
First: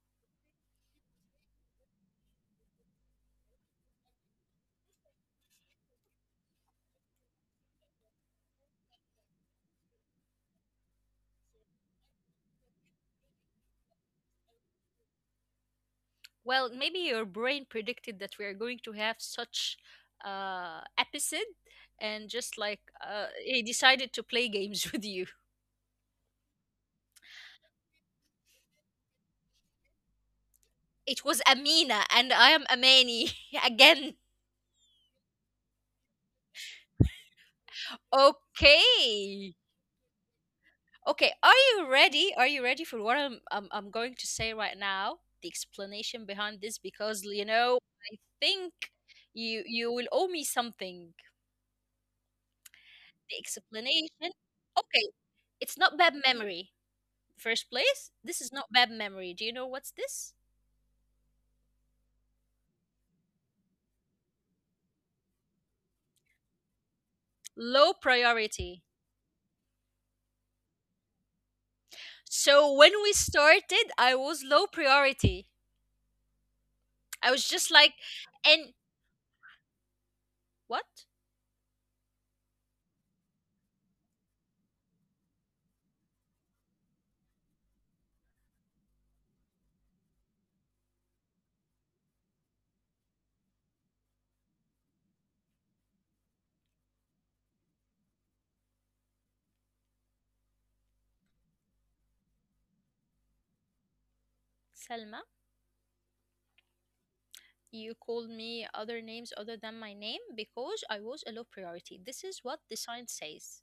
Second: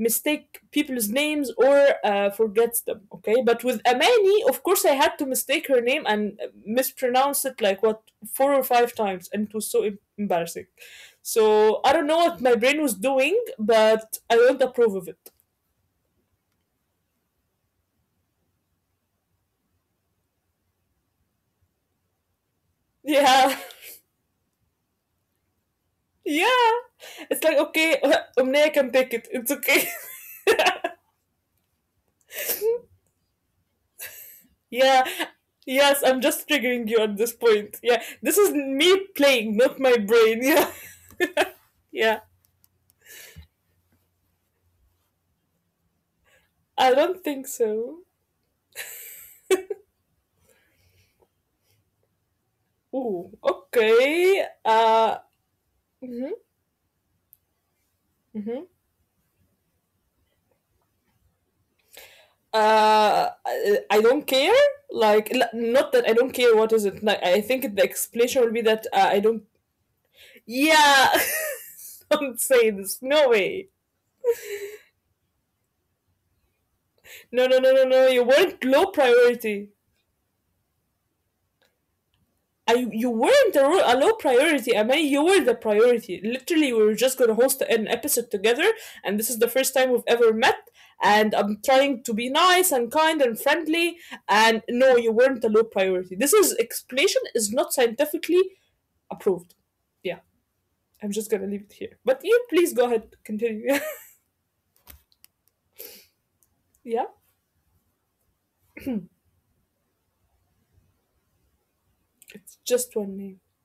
Speaker 2: mistake people's names or uh, forgets them. Okay, but with Amani, of course, I had to mistake her name and mispronounce it like what four or five times. And it was so em- embarrassing. So I don't know what my brain was doing, but I don't approve of it.
Speaker 1: Well, maybe your brain predicted that we are going to have such uh episode, and just like uh
Speaker 2: Yeah.
Speaker 1: it decided to play games with you.
Speaker 2: Yeah, it's like okay. Umnaya can take it. It's okay.
Speaker 1: It was Amina and I am Amani again.
Speaker 2: Yeah. Yes, I'm just triggering you at this point. Yeah. This is me playing,
Speaker 1: Okay.
Speaker 2: not my brain. Yeah.
Speaker 1: Okay, are you
Speaker 2: Yeah.
Speaker 1: ready? Are you ready for what I'm, I'm I'm going to say right now? The explanation behind this,
Speaker 2: I don't
Speaker 1: because
Speaker 2: think
Speaker 1: you know,
Speaker 2: so.
Speaker 1: I think you you will owe me something.
Speaker 2: Ooh.
Speaker 1: The explanation.
Speaker 2: Okay.
Speaker 1: Okay,
Speaker 2: Uh
Speaker 1: it's not bad
Speaker 2: mhm,
Speaker 1: memory. First place, this is
Speaker 2: mhm.
Speaker 1: not bad memory. Do you know what's this?
Speaker 2: Uh, I I don't care. Like, l- not that I don't care. What is it? Like, I think the
Speaker 1: Low
Speaker 2: explanation will be that
Speaker 1: priority.
Speaker 2: uh, I don't. Yeah, don't say
Speaker 1: So
Speaker 2: this.
Speaker 1: when we
Speaker 2: No way.
Speaker 1: started, I was low priority. I
Speaker 2: No,
Speaker 1: was
Speaker 2: no, no,
Speaker 1: just
Speaker 2: no,
Speaker 1: like,
Speaker 2: no. You weren't
Speaker 1: and
Speaker 2: low priority.
Speaker 1: what?
Speaker 2: I you weren't a, ro- a low priority, I mean, you were the priority. Literally, we were just gonna host an episode together, and this is the first time we've ever met. And I'm trying to be nice and kind and friendly. And no, you weren't a low priority. This is explanation is not scientifically approved. Yeah, I'm just gonna leave it here. But you please go ahead, continue.
Speaker 1: Selma,
Speaker 2: Yeah,
Speaker 1: you called me other names other than my name because I was a low priority. This is
Speaker 2: it's
Speaker 1: what the
Speaker 2: just one
Speaker 1: science
Speaker 2: name.
Speaker 1: says.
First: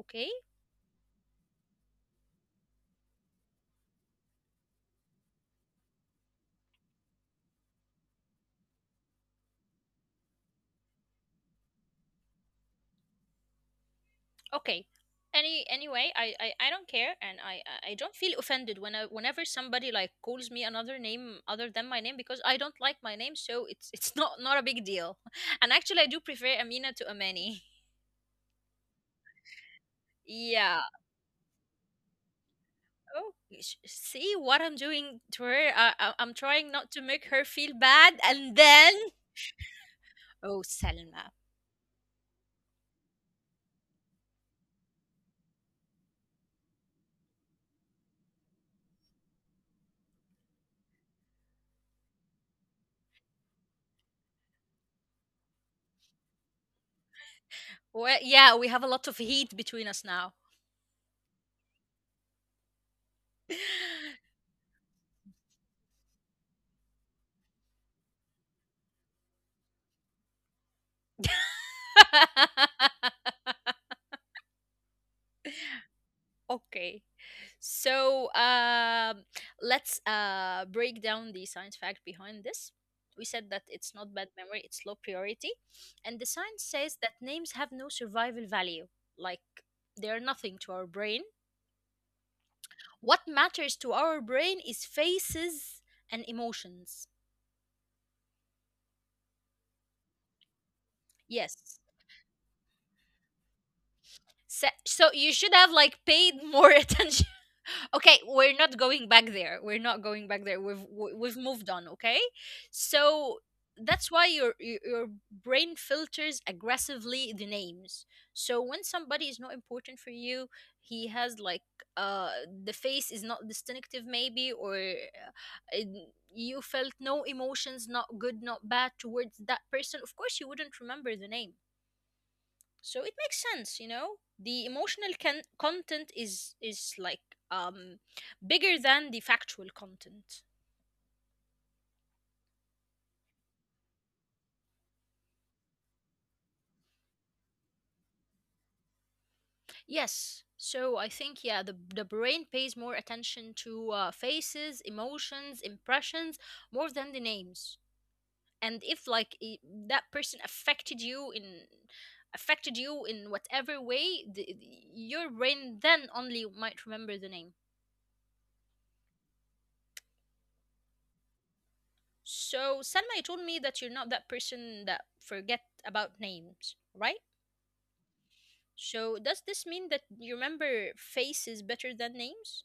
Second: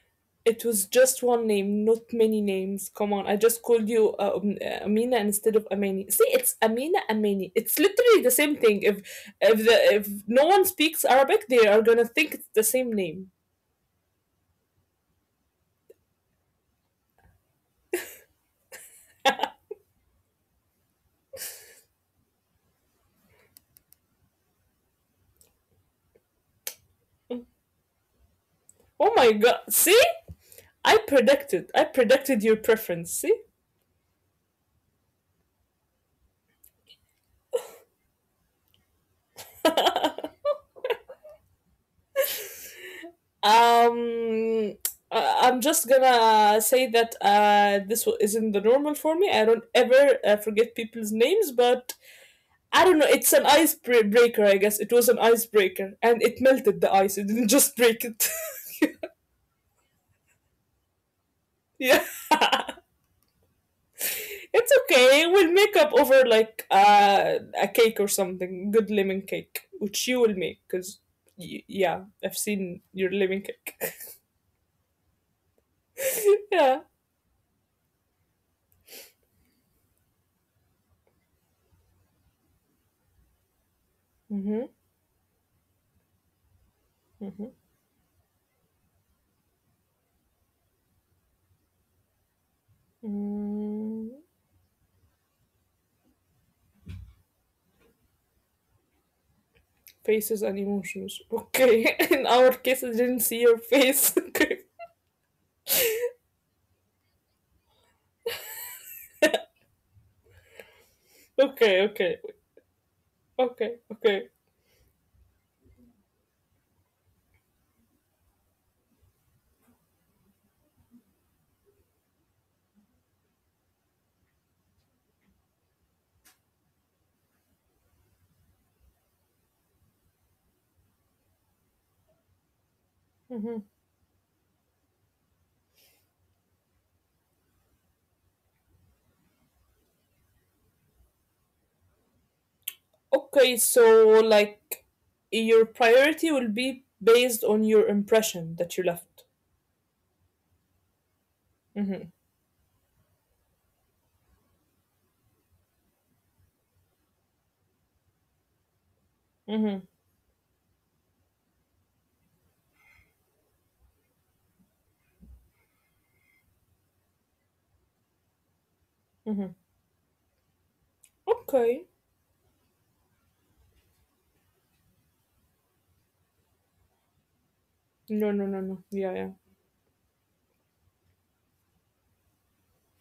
Speaker 1: Okay?
Speaker 2: It was just one name, not many names. Come on, I just called you uh, um, uh, Amina instead of Amani. See, it's Amina Amani. It's literally the same thing. If if the if no one speaks Arabic, they are gonna think it's the same name.
Speaker 1: Okay, any anyway, I, I i don't care, and i i I don't feel offended when I, whenever somebody like calls me another name other than my name, because I don't like my name. So it's it's not not a big deal. And actually, I do prefer Amina to Amani.
Speaker 2: Oh my god! See, I
Speaker 1: Yeah.
Speaker 2: predicted. I predicted your preference. See,
Speaker 1: Oh, sh- see what I'm doing to her. I, I, i'm trying not to make her feel bad, and then oh, Selma.
Speaker 2: um, I- I'm just gonna say that uh, this wa- isn't the normal for me. I don't ever uh, forget people's names, but I don't know. It's an icebreaker, I guess. It was an icebreaker, and it melted the ice. It didn't just break it.
Speaker 1: Well, yeah, we have a lot of heat between us now.
Speaker 2: Yeah, it's okay. We'll make up over like uh, a cake or something. Good lemon cake, which you will make, cause y- yeah, I've seen your lemon cake. Yeah.
Speaker 1: Okay. So um let's, uh, break down the science fact behind this. We said that it's
Speaker 2: Mm-hmm.
Speaker 1: not bad memory, it's low priority. And the science says that names have no survival value, like they're nothing to our brain. What
Speaker 2: Mm,
Speaker 1: matters to our brain is faces and emotions.
Speaker 2: Faces and emotions. Okay. In
Speaker 1: Yes,
Speaker 2: our case, I didn't see your face. Okay.
Speaker 1: Se- so you should have like paid more attention. Okay, we're not going back there. We're not going back there. We've we-
Speaker 2: Okay.
Speaker 1: we've
Speaker 2: Okay.
Speaker 1: moved on, okay?
Speaker 2: Okay.
Speaker 1: So
Speaker 2: Okay.
Speaker 1: that's why your your your brain filters aggressively the names. So when somebody is not important for you, he has like uh the face is not distinctive, maybe, or uh, n- you felt no emotions, not good, not bad, towards that person. Of course, you wouldn't remember the name. So it makes sense, you know, the emotional can- content is is like, um bigger than the factual content.
Speaker 2: Okay, so like your priority will be based on your impression that you left.
Speaker 1: Yes, so I think, yeah, the, the brain pays more attention to, uh, faces, emotions, impressions, more than the names. And if like
Speaker 2: Mm-hmm,
Speaker 1: I that person affected you in, affected you in whatever way, the, the- your brain then only might remember the name.
Speaker 2: mm-hmm. Okay.
Speaker 1: So Salma, you told me that you're not that person that forget about names, right?
Speaker 2: No, no, no, no. Yeah, yeah.
Speaker 1: So does this mean that you remember faces better than names?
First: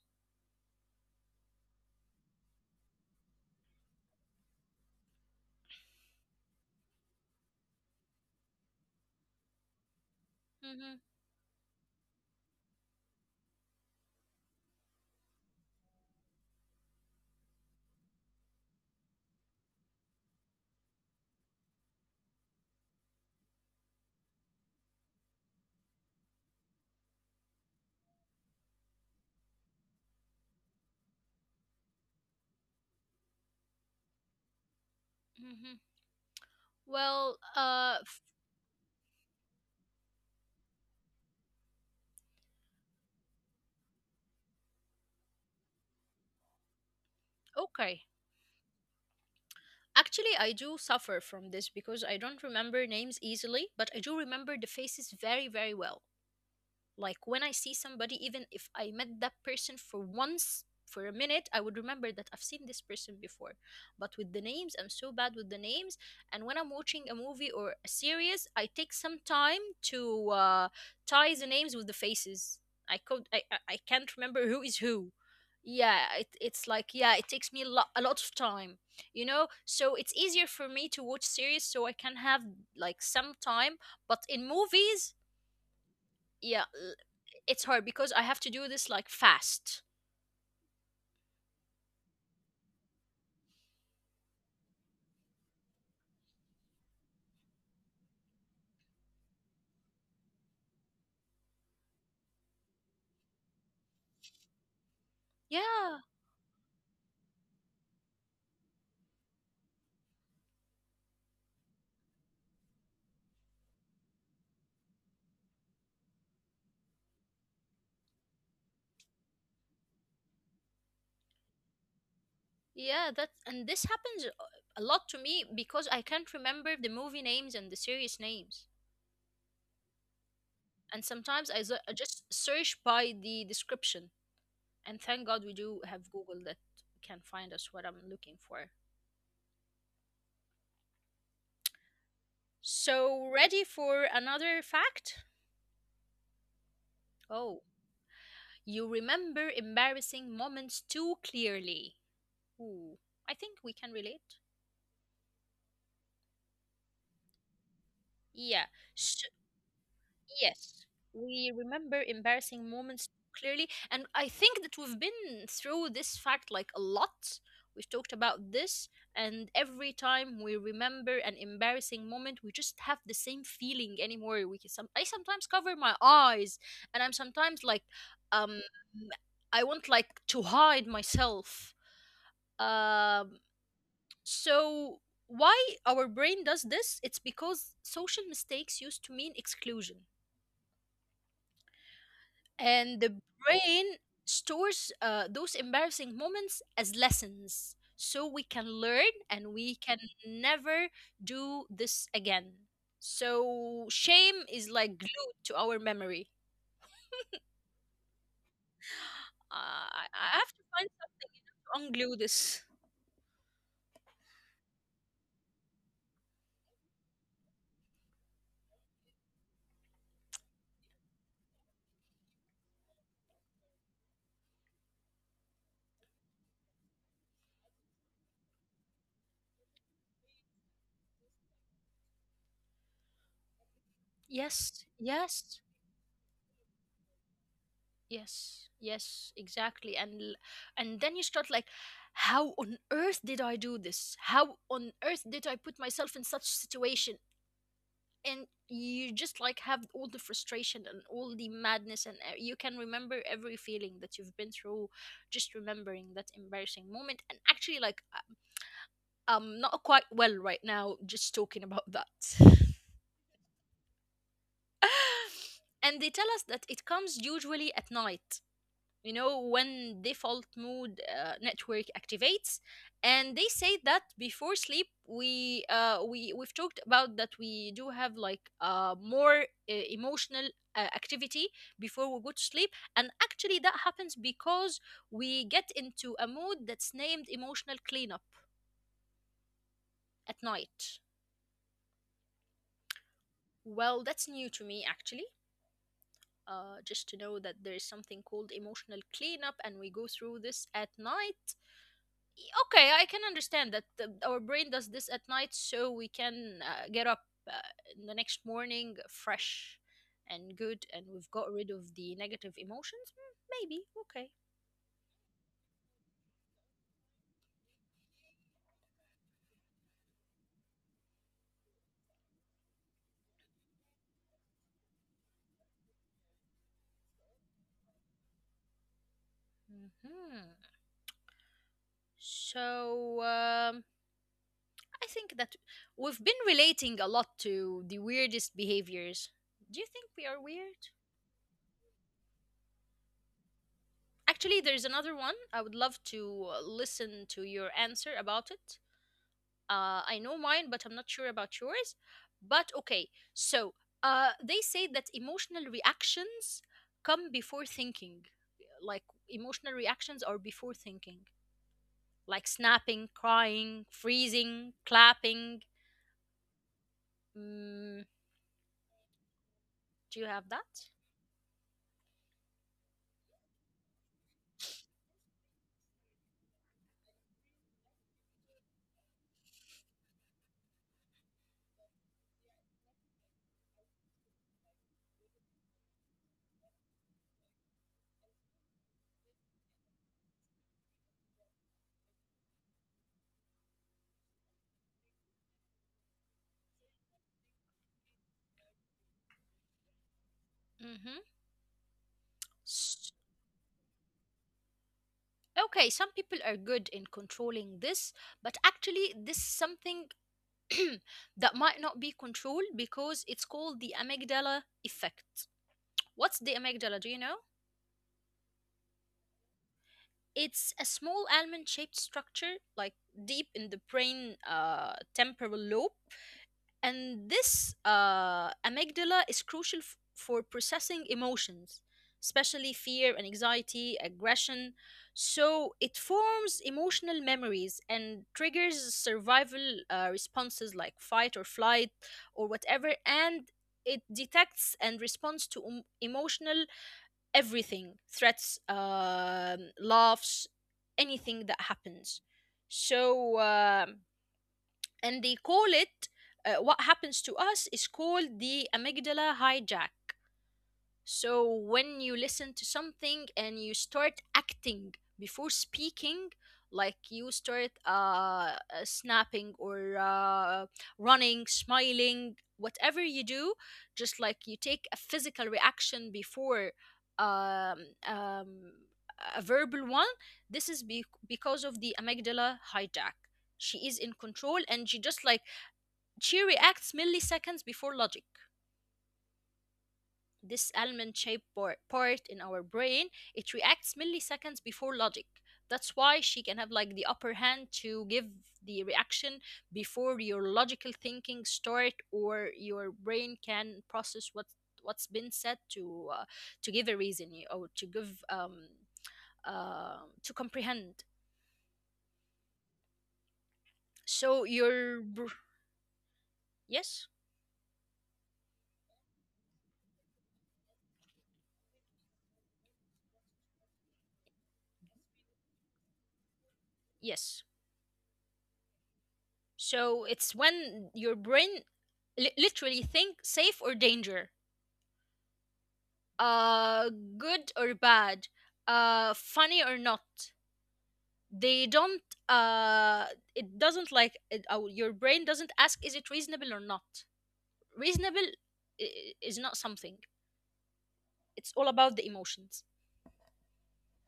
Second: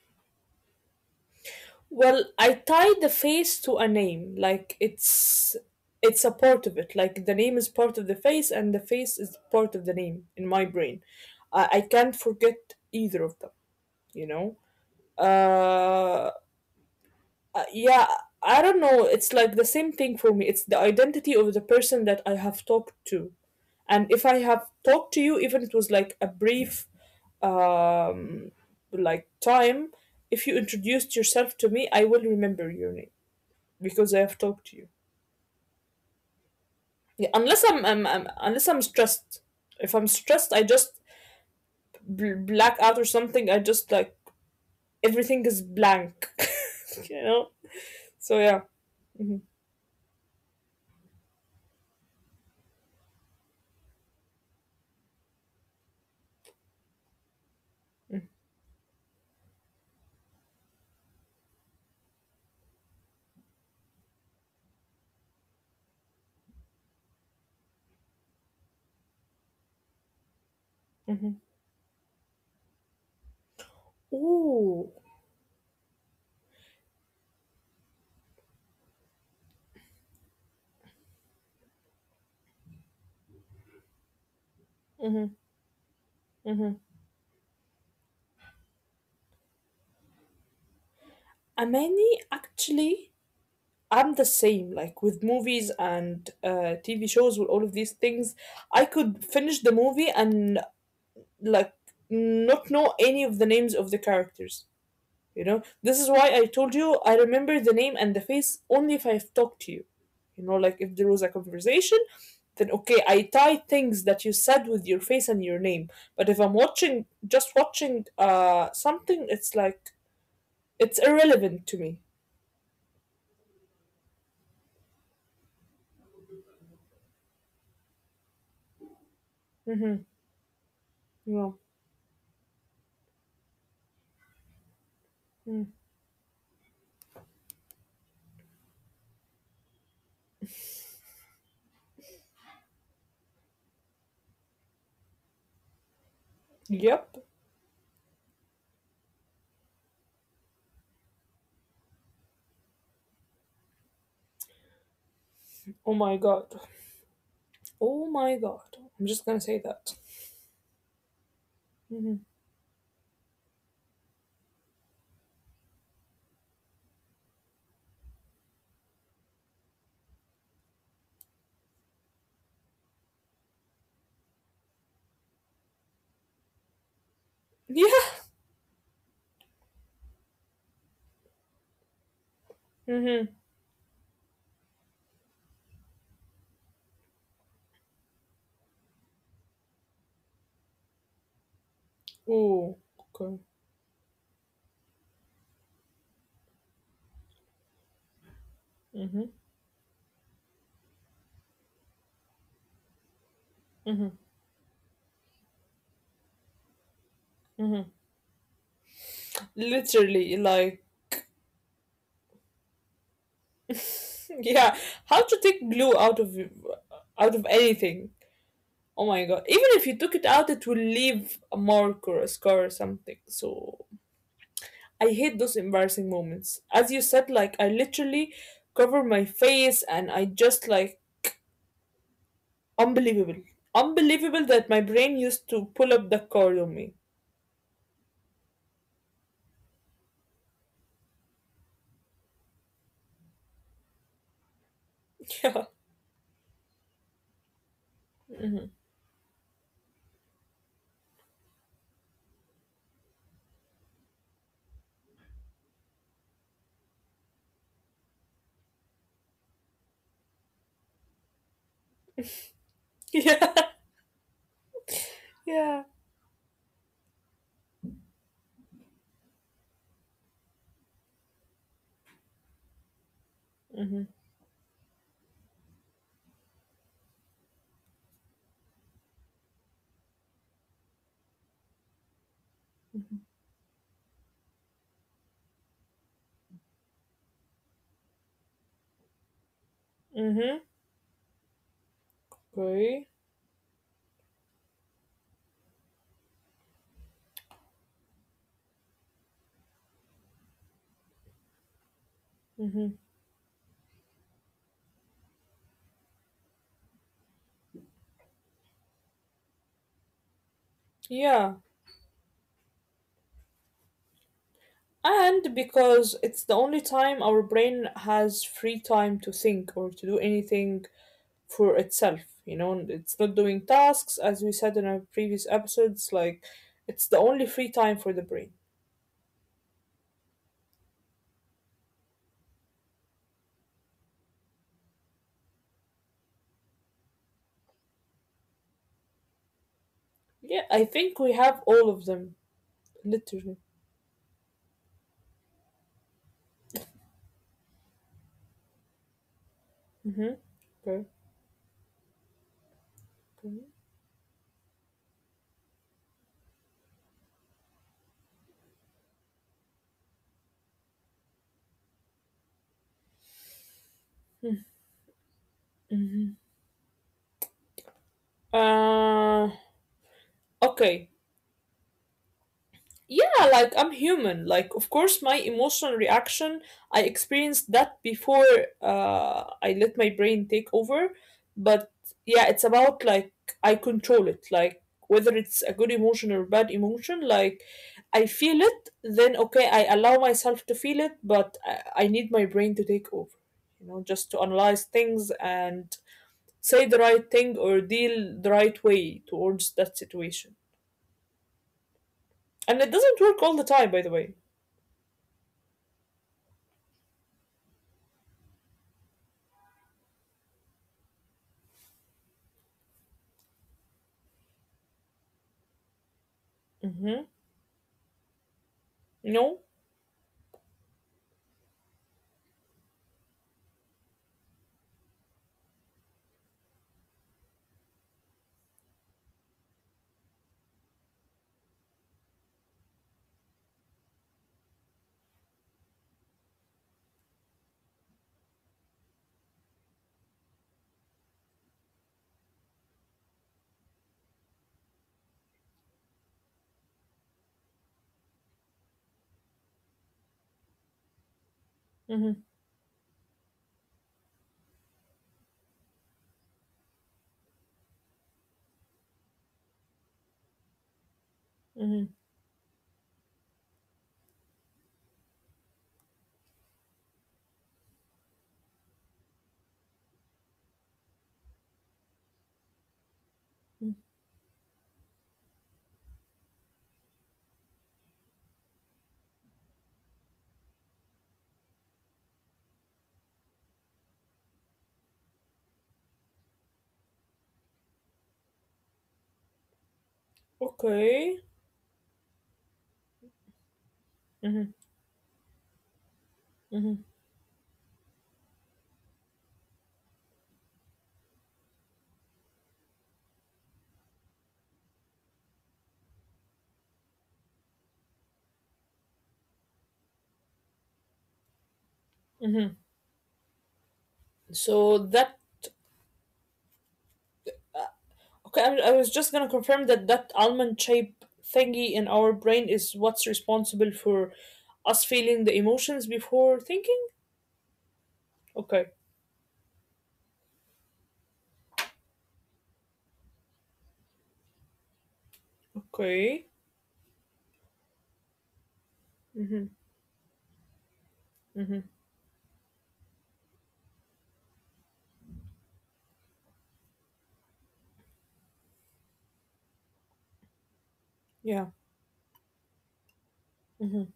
Speaker 2: Well, I tie the face to a name. Like it's it's a part of it. Like the name is part of the face, and the face is part of the name in my
Speaker 1: Mm-hmm,
Speaker 2: brain. I, I can't forget either of them. You know. Uh, Uh, yeah, I don't know. It's like the same thing for me. It's the identity of the person that I have talked to. And if I have talked to you, even it was like a brief um like time, if you introduced yourself to me, I will remember your name because I have talked to you.
Speaker 1: mm-hmm.
Speaker 2: Yeah,
Speaker 1: Well,
Speaker 2: unless I'm,
Speaker 1: uh,
Speaker 2: I'm,
Speaker 1: f-
Speaker 2: I'm unless I'm stressed. If I'm stressed, I just bl- black out or something. I just like everything is blank, you know.
Speaker 1: okay.
Speaker 2: So yeah. Mhm.
Speaker 1: Actually, I do suffer from this because I don't remember names easily, but I do remember the faces very, very well. Like when I see somebody, even if I met that person for once for a minute, I would remember that I've seen this person before. But with the names, I'm so bad with the names. And when I'm watching a movie or a series, I take some time to, uh, tie the names with the faces. I could, I, I I can't remember who is who.
Speaker 2: Ooh.
Speaker 1: Yeah, it, it's like, yeah, it takes me a lot, a lot of time, you know. So it's easier for me to watch series, so I can have like some time. But in movies, yeah,
Speaker 2: Mm-hmm.
Speaker 1: it's hard because I have to do this like fast.
Speaker 2: Amani, actually, I'm the same. Like with movies and uh, T V shows, with all of these things, I could finish the movie and like not know any of the names of the characters. You know,
Speaker 1: Yeah,
Speaker 2: this is why I told you I remember the name and the face only if I've talked to you. You know, like if there was a conversation, then okay, I tie things that you said with your face and your name. But if I'm watching, just watching uh, something, it's like it's irrelevant to me.
Speaker 1: yeah, that, and this happens, uh, a lot to me because I can't remember the movie names and the series names.
Speaker 2: Hmm.
Speaker 1: And sometimes I, s- I
Speaker 2: Yeah.
Speaker 1: just search by the description. And thank God we do have Google that can find us what I'm looking for. So, ready for another fact? Oh,
Speaker 2: Yep.
Speaker 1: you remember embarrassing moments too clearly. Ooh, I think we can relate.
Speaker 2: Oh my god. Oh
Speaker 1: Yeah.
Speaker 2: my god. I'm just gonna say that.
Speaker 1: Yes, we remember embarrassing
Speaker 2: Hmm.
Speaker 1: moments clearly, and I think that we've been through this fact like a lot. We've talked about this, and every time we remember an embarrassing moment, we just have the same feeling anymore. We can some, I sometimes cover my eyes, and I'm sometimes like, um,
Speaker 2: Yeah.
Speaker 1: I want like to hide myself. Um,
Speaker 2: Mm-hmm.
Speaker 1: so why our brain does this? It's because social mistakes used to mean exclusion, and the
Speaker 2: Ooh. Okay.
Speaker 1: brain stores uh, those embarrassing moments as lessons, so we can learn and we can never do this again. So shame is like glued to our memory. Uh, i I have to find
Speaker 2: Literally,
Speaker 1: some
Speaker 2: like,
Speaker 1: unglue this.
Speaker 2: yeah. How to take glue out of out of anything? Oh my god. Even if you took it out, it will leave a mark or a scar or something. So I hate those embarrassing moments. As you said, like I literally cover my face and I just like unbelievable.
Speaker 1: yes
Speaker 2: Unbelievable that my
Speaker 1: yes
Speaker 2: brain used to pull up the card on me.
Speaker 1: yes yes Exactly. And l- and then you start like, how on earth did I do this? How on earth did I put
Speaker 2: Yeah.
Speaker 1: myself in such situation? And you just like have all the frustration and all the madness, and uh, you can remember every feeling that you've been through just remembering that embarrassing moment. And actually like I- I'm not quite well right now just talking about that.
Speaker 2: Yeah, yeah.
Speaker 1: And they tell us that it comes usually at night, you know, when default mode uh, network activates. And they say
Speaker 2: Mm-hmm.
Speaker 1: that before sleep we uh, we we've talked about that. We do have like uh, more uh, emotional uh, activity before we go to sleep. And actually that happens because we get into a mood that's named emotional cleanup at
Speaker 2: Mm-hmm.
Speaker 1: night.
Speaker 2: Okay.
Speaker 1: Well, that's new to me actually. Uh, just to know that there is something called emotional cleanup and we go through this at night.
Speaker 2: Mm-hmm.
Speaker 1: Okay, I can understand that the, our brain does this at night so we can uh, get up uh, in the next morning fresh and good, and we've
Speaker 2: Yeah.
Speaker 1: got rid of the negative emotions. Mm, maybe. Okay.
Speaker 2: And because it's the only time our brain has free time to think or to do anything for itself, you know, and it's not doing tasks, as we said in our previous episodes, like it's the only free time for the brain.
Speaker 1: Hmm. So um, I think that we've been relating a lot to the weirdest behaviors. Do you think we are
Speaker 2: Yeah, I
Speaker 1: weird?
Speaker 2: think we have all of them, literally.
Speaker 1: Actually, there's another one I would love to uh, listen to your answer about it. Uh, I
Speaker 2: Mm-hmm.
Speaker 1: know mine, but
Speaker 2: Okay.
Speaker 1: I'm not sure about yours. But okay,
Speaker 2: Okay.
Speaker 1: so uh, they say that emotional reactions come before thinking. Like emotional reactions are before thinking, like snapping, crying, freezing, clapping.
Speaker 2: Mm-hmm.
Speaker 1: Mm,
Speaker 2: Uh,
Speaker 1: do you have that?
Speaker 2: okay. Yeah, like I'm human. Like, of course, my emotional reaction, I experienced that before uh, I let my brain take over. But yeah, it's about like I control it. Like, whether it's a good emotion or bad emotion, like I feel it, then okay, I allow myself to feel it, but I, I need my brain to take over, you know, just to analyze things and say the right thing or deal the right way towards that situation.
Speaker 1: Mm-hmm.
Speaker 2: And it doesn't
Speaker 1: S-
Speaker 2: work all the time, by the way.
Speaker 1: Okay, some people are good in controlling this, but actually, this is something that might not be controlled because it's called the amygdala effect. What's the amygdala?
Speaker 2: Mm-hmm.
Speaker 1: Do you know?
Speaker 2: No.
Speaker 1: It's a small almond shaped structure, like deep in the brain uh, temporal lobe. And this uh, amygdala is crucial f- for processing emotions, especially fear and anxiety, aggression. So it forms emotional memories and triggers survival uh, responses like fight or flight or whatever. And it detects and responds to em- emotional everything, threats, um, laughs, anything that happens.
Speaker 2: Mhm,
Speaker 1: So um, and they call it uh, what happens to us is called the amygdala hijack. So
Speaker 2: mhm,
Speaker 1: when you listen to something and you start acting before speaking, like you start uh, uh, snapping or uh, running, smiling, whatever you do,
Speaker 2: mm.
Speaker 1: just like you take a physical reaction before um, um, a verbal one, this is be- because of the amygdala hijack. She is in control and she just like she reacts milliseconds before logic. This almond
Speaker 2: Okay.
Speaker 1: shaped por- part in our brain, it reacts
Speaker 2: Mhm,
Speaker 1: milliseconds before logic. That's why she can have
Speaker 2: mhm.
Speaker 1: like the upper hand to give the reaction before your logical thinking start or your brain can process what what's been said to uh, to give a reason or to give um, uh, to comprehend. So
Speaker 2: So
Speaker 1: your
Speaker 2: that
Speaker 1: br- yes,
Speaker 2: Okay, I, I was just gonna confirm that that almond shape thingy in our brain is what's responsible for us feeling the emotions before thinking.
Speaker 1: yes.
Speaker 2: Okay.
Speaker 1: So it's when your brain li- literally think safe or danger,
Speaker 2: Okay.
Speaker 1: uh, good or bad, uh,
Speaker 2: Mhm,
Speaker 1: funny or not. They
Speaker 2: mhm.
Speaker 1: don't. Uh, it doesn't like it, uh, your brain doesn't ask, is it reasonable or not? Reasonable i- i- is not something. It's
Speaker 2: Yeah.
Speaker 1: all about the emotions.
Speaker 2: Mhm.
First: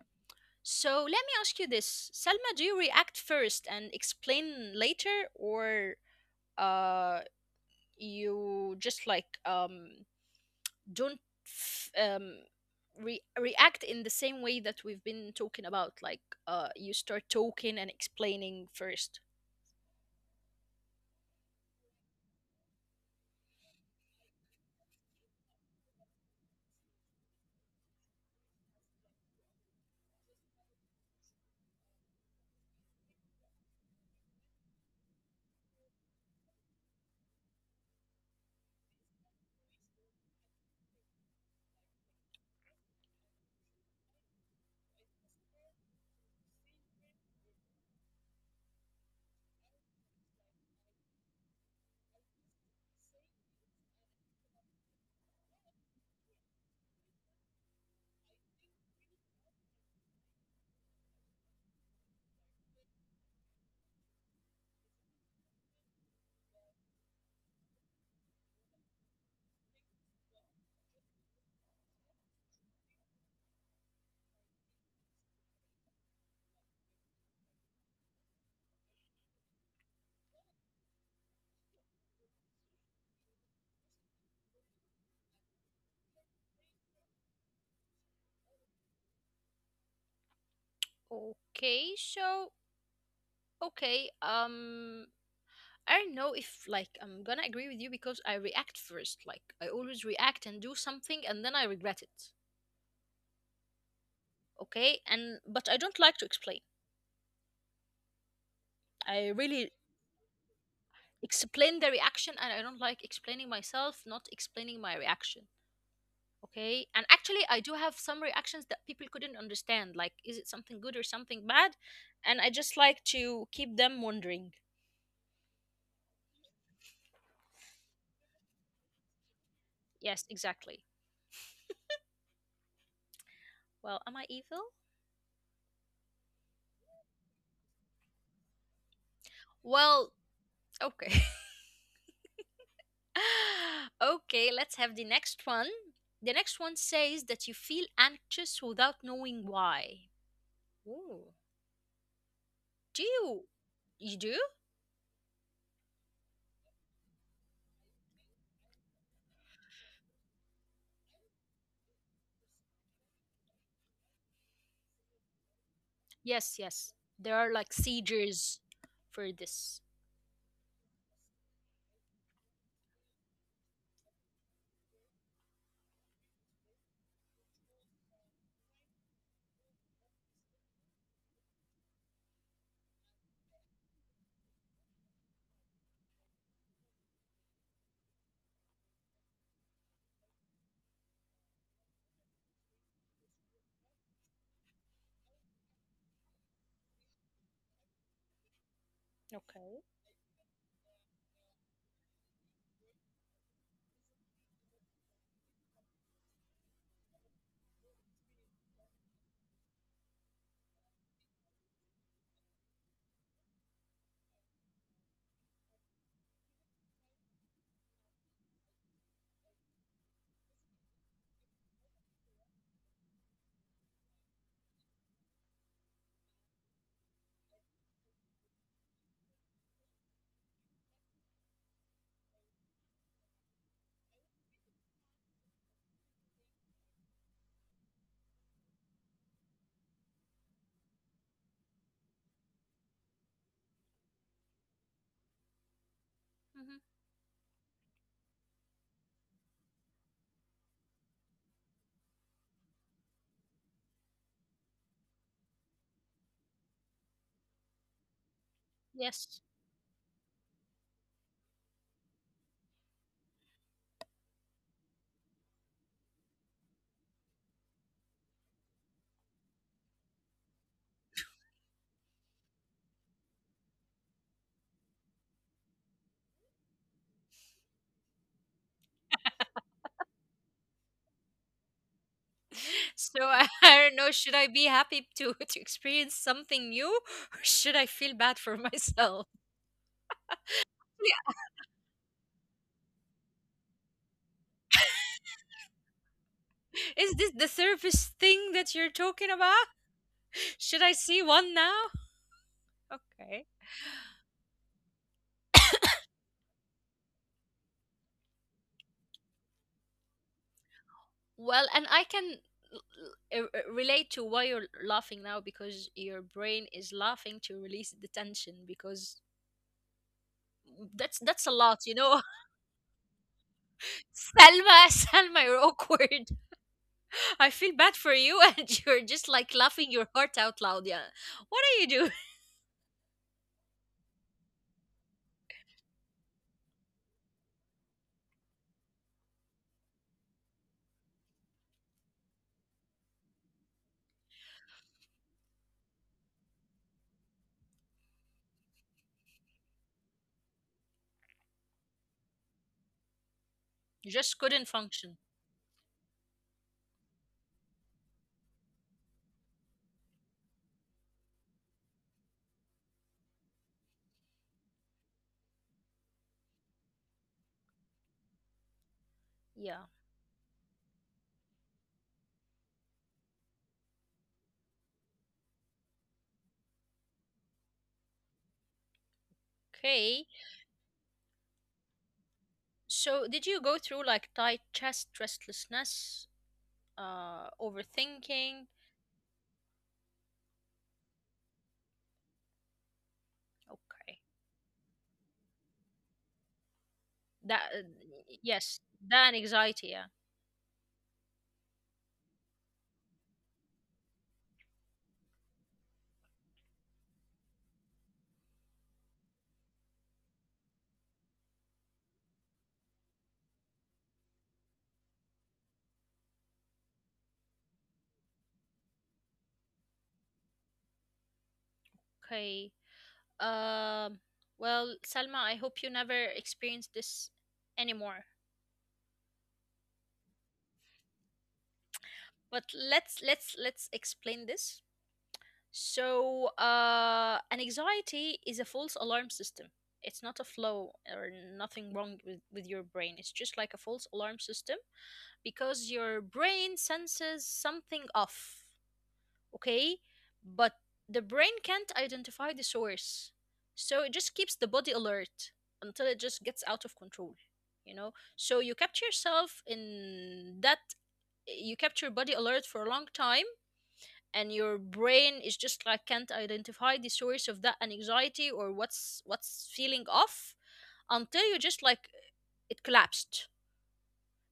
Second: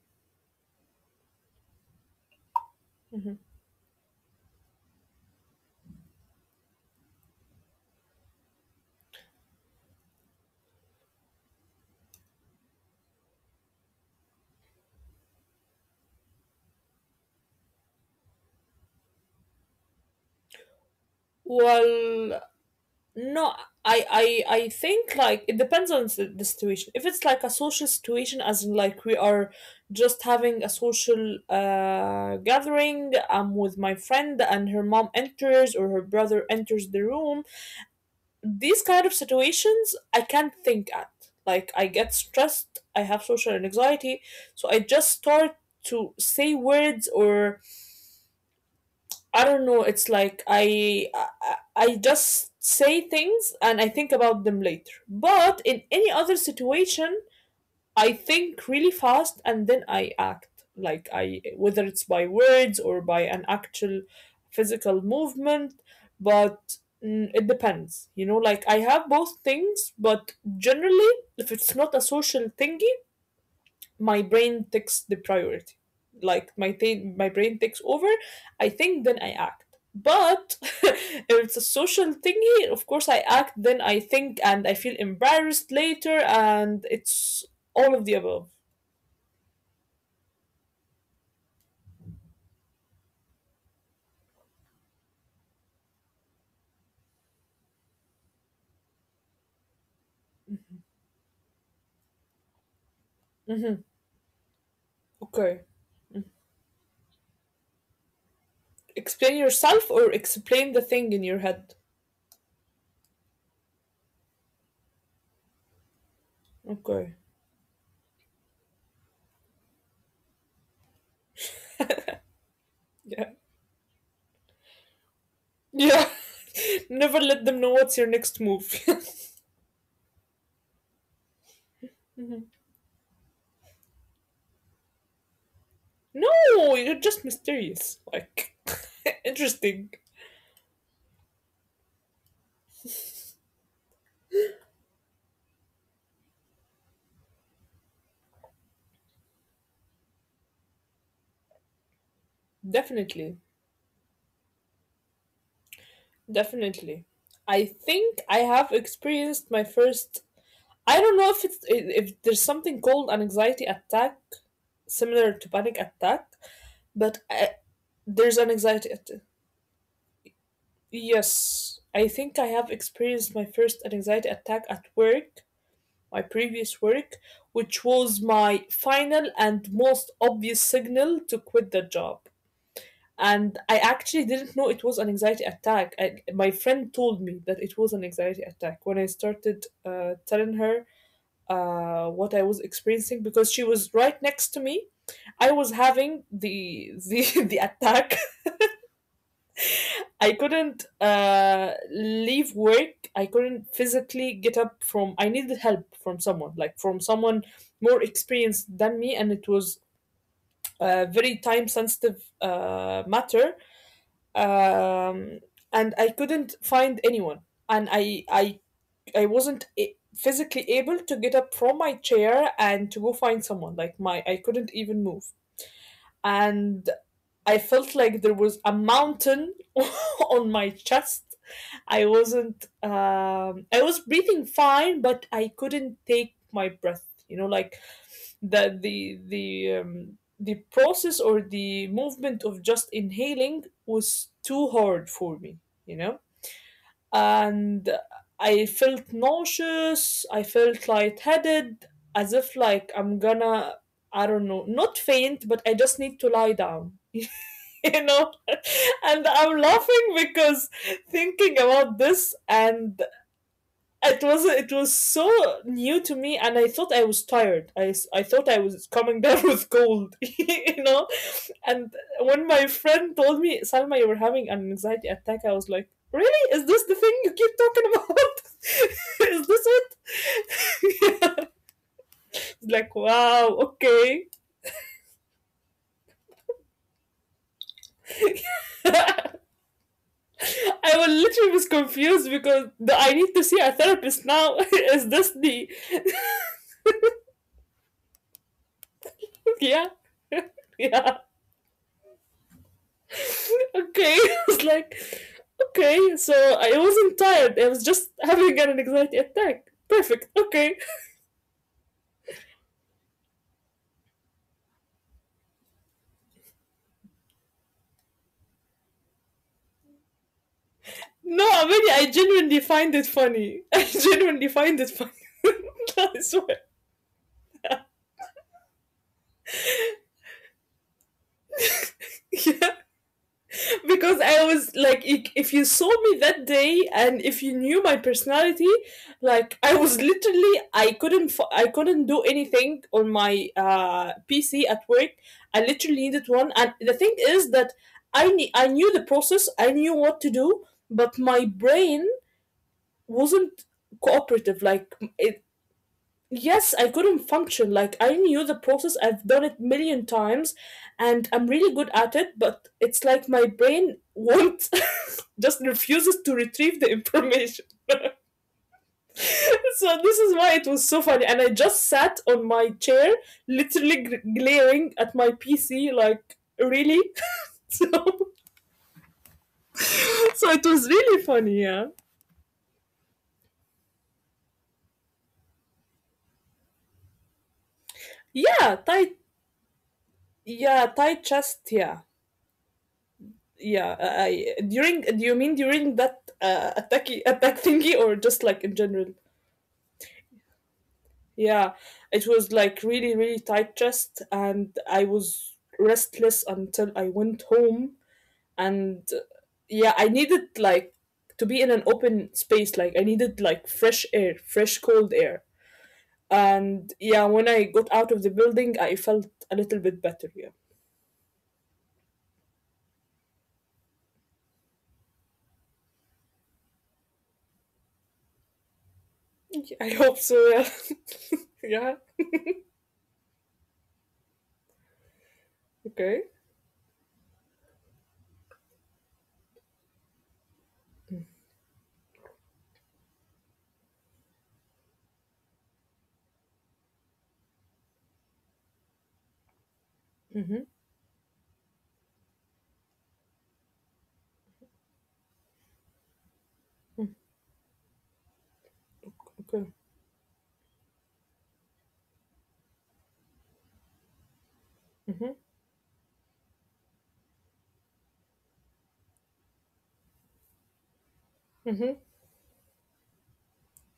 Speaker 1: So let me ask you this, Selma: do you react first and explain later, or uh, you just like um don't f- um, re- react in the same way that we've been talking about. Like uh, you start talking and explaining first.
Speaker 2: Well, No, I, I I think like it depends on s- the situation. If it's like a social situation, as in like we are just having a social uh gathering, I'm with my friend and her mom enters or her brother enters the room. These kind of situations I can't think at. Like I get stressed, I have social anxiety, so I just start to say words or I don't know. It's like I, I I just say things and I think about them later. But in any other situation, I think really fast and then I act. Like I whether it's by words or by an actual physical movement, but mm, it depends. You know, like I have both things, but generally if it's not a social thingy, my brain takes the priority. Like my ta- my brain takes over. I think then I act. But if it's a social thingy, of course, I act then I think and I feel embarrassed later. And it's all of the above.
Speaker 1: Okay, so okay, um, I don't know if like I'm gonna agree with you because I react first. Like I always react and do something and then I regret it.
Speaker 2: Hmm.
Speaker 1: Okay, and but I
Speaker 2: Okay.
Speaker 1: don't like to explain. I
Speaker 2: Explain
Speaker 1: really
Speaker 2: yourself or explain the thing in your
Speaker 1: explain the
Speaker 2: head?
Speaker 1: reaction, and I don't like explaining myself, not explaining my reaction. Okay, and actually I
Speaker 2: Okay.
Speaker 1: do have some reactions that people couldn't understand, like is it something good or something bad, and I just like to keep them
Speaker 2: Yeah,
Speaker 1: wondering.
Speaker 2: yeah. Never let them know what's your next move.
Speaker 1: Yes, exactly. Well, am I evil?
Speaker 2: No, you're just mysterious, like,
Speaker 1: Well,
Speaker 2: interesting.
Speaker 1: okay. Okay, let's have the next one. The next one says that you feel anxious without knowing why. Ooh. Do you?
Speaker 2: Definitely.
Speaker 1: You do.
Speaker 2: Definitely. I think I have experienced my first. I don't know if it's if there's something called an anxiety attack similar to panic attack,
Speaker 1: Yes yes
Speaker 2: but I,
Speaker 1: There are like
Speaker 2: there's an
Speaker 1: seizures
Speaker 2: anxiety attack.
Speaker 1: for this.
Speaker 2: Yes, I think I have experienced my first anxiety attack at work, my previous work, which was my final and most obvious signal to quit the job. And I actually didn't know it was an anxiety attack. I, my friend told me that it was an anxiety attack when I started uh, telling her uh, what I was experiencing because she was right next to me. I was having the the the attack.
Speaker 1: Okay.
Speaker 2: I couldn't uh, leave work. I couldn't physically get up from. I needed help from someone, like from someone more experienced than me, and it was a very time sensitive uh, matter. um, and I couldn't find anyone, and I I I wasn't a- physically able to get up from my chair and to go find someone. Like my I couldn't even move, and I felt like there was a mountain on my chest. I wasn't. Um, I was breathing fine, but I couldn't take my breath. You know, like the the the um, the process or the movement of just inhaling was too hard for me, you know?
Speaker 1: Hmm.
Speaker 2: And I felt nauseous, I felt lightheaded, as if like I'm gonna, I don't know, not faint, but I just need to lie down, you know?
Speaker 1: Yes.
Speaker 2: And I'm laughing because thinking about this and it was it was so new to me and I thought I was tired. I I thought I was coming down with cold, you know. And when my friend told me, Salma, you were having an anxiety attack, I was like, really? Is this the thing you keep talking about? Is this it?
Speaker 1: So
Speaker 2: Like,
Speaker 1: I, I
Speaker 2: wow.
Speaker 1: don't know, should I
Speaker 2: Okay.
Speaker 1: be happy to to experience something new or should I feel bad for myself?
Speaker 2: I was literally was confused because the, I need to see a therapist now. Is this the,
Speaker 1: Yeah. Is this the service thing that you're talking about?
Speaker 2: yeah,
Speaker 1: Should I see
Speaker 2: yeah.
Speaker 1: one now? Okay.
Speaker 2: Okay. It's like, okay. So I wasn't tired. I was just having an anxiety attack. Perfect. Okay.
Speaker 1: Well, and I can l- l- uh, uh, relate to why you're laughing now, because your brain is laughing to release the tension because that's that's a
Speaker 2: No, I
Speaker 1: lot, you
Speaker 2: mean, I
Speaker 1: know.
Speaker 2: genuinely find it funny. I genuinely
Speaker 1: Selma,
Speaker 2: find it funny.
Speaker 1: Selma, you're
Speaker 2: I
Speaker 1: awkward.
Speaker 2: swear.
Speaker 1: I feel bad for you, and you're just like laughing your heart out loud. Yeah. What are you doing?
Speaker 2: Yeah. Because I was like, i- if you saw me that day and if you knew my personality, like I was literally, I couldn't, I I couldn't do anything on my uh, P C at work. I literally needed one, and the thing is that I knew, I knew the process, I knew what to do, but my brain wasn't
Speaker 1: You just couldn't
Speaker 2: cooperative. Like
Speaker 1: function.
Speaker 2: it, yes, I couldn't function. Like I knew the process. I've done it million times and I'm really good at it, but it's like my brain won't, just refuses to retrieve the information.
Speaker 1: Yeah.
Speaker 2: So this is why it was so funny. And I just sat on my chair, literally gr- glaring at my P C like, really. so
Speaker 1: Okay.
Speaker 2: so it was really funny, yeah.
Speaker 1: So, did you go through like tight chest, restlessness, uh, overthinking?
Speaker 2: Yeah, tight, yeah, tight chest, yeah.
Speaker 1: Okay.
Speaker 2: Yeah, uh, I during do you mean during that uh, attacky
Speaker 1: That, uh,
Speaker 2: attack thingy or just
Speaker 1: yes,
Speaker 2: like in
Speaker 1: that and
Speaker 2: general?
Speaker 1: anxiety. Yeah.
Speaker 2: Yeah, it was like really really tight chest, and I was restless until I went home. And uh, yeah, I needed like to be in an open space. Like I needed like fresh air, fresh cold air. And yeah, when I got out of the building, I felt a little bit better. Yeah,
Speaker 1: Okay. Um, well, Salma, I hope you never experience this anymore.
Speaker 2: I hope so. Yeah, yeah.
Speaker 1: But let's let's let's explain this. So,
Speaker 2: Okay.
Speaker 1: uh, an anxiety is a false alarm system. It's not a flow or nothing wrong with, with your brain. It's just like a false alarm system because your brain senses something off, okay? But
Speaker 2: Mm-hmm.
Speaker 1: the brain can't identify the source. So it just keeps the body alert until it just gets out of control, you know? So you kept yourself
Speaker 2: Okay.
Speaker 1: in that, you kept your body alert for a long time, and your brain is
Speaker 2: Mm-hmm.
Speaker 1: just like can't identify the source of that anxiety or what's what's feeling off until you just like
Speaker 2: Mm-hmm.
Speaker 1: it collapsed,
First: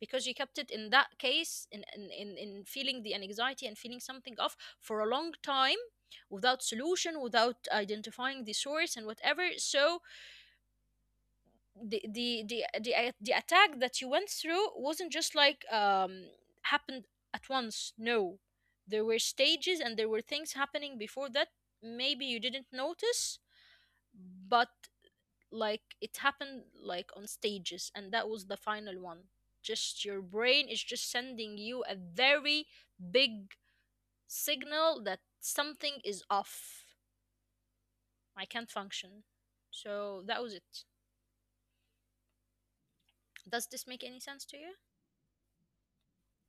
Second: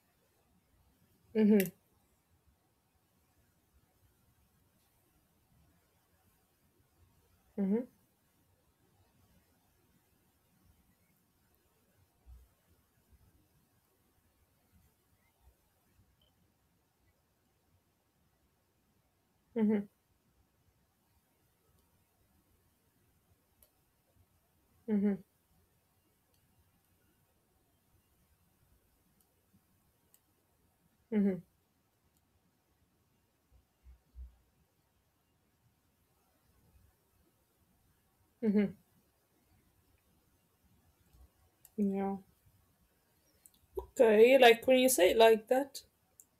Speaker 1: because you kept it in that case in in, in, in feeling the anxiety and feeling something off for a long time without solution, without identifying the source and whatever. So the the the the, a- the attack that you went through wasn't just like um happened at once. No, there were stages
Speaker 2: Mm-hmm.
Speaker 1: and there were things happening before that, maybe you didn't notice, but
Speaker 2: Mm-hmm.
Speaker 1: like it happened like on stages, and that was the final one. Just your brain is just
Speaker 2: Mm-hmm.
Speaker 1: sending you a very big signal that something is off, I can't
Speaker 2: Mm-hmm.
Speaker 1: function. So that was it.
Speaker 2: Yeah.
Speaker 1: Does this make any sense
Speaker 2: Okay.
Speaker 1: to you?
Speaker 2: Like when you say it like that.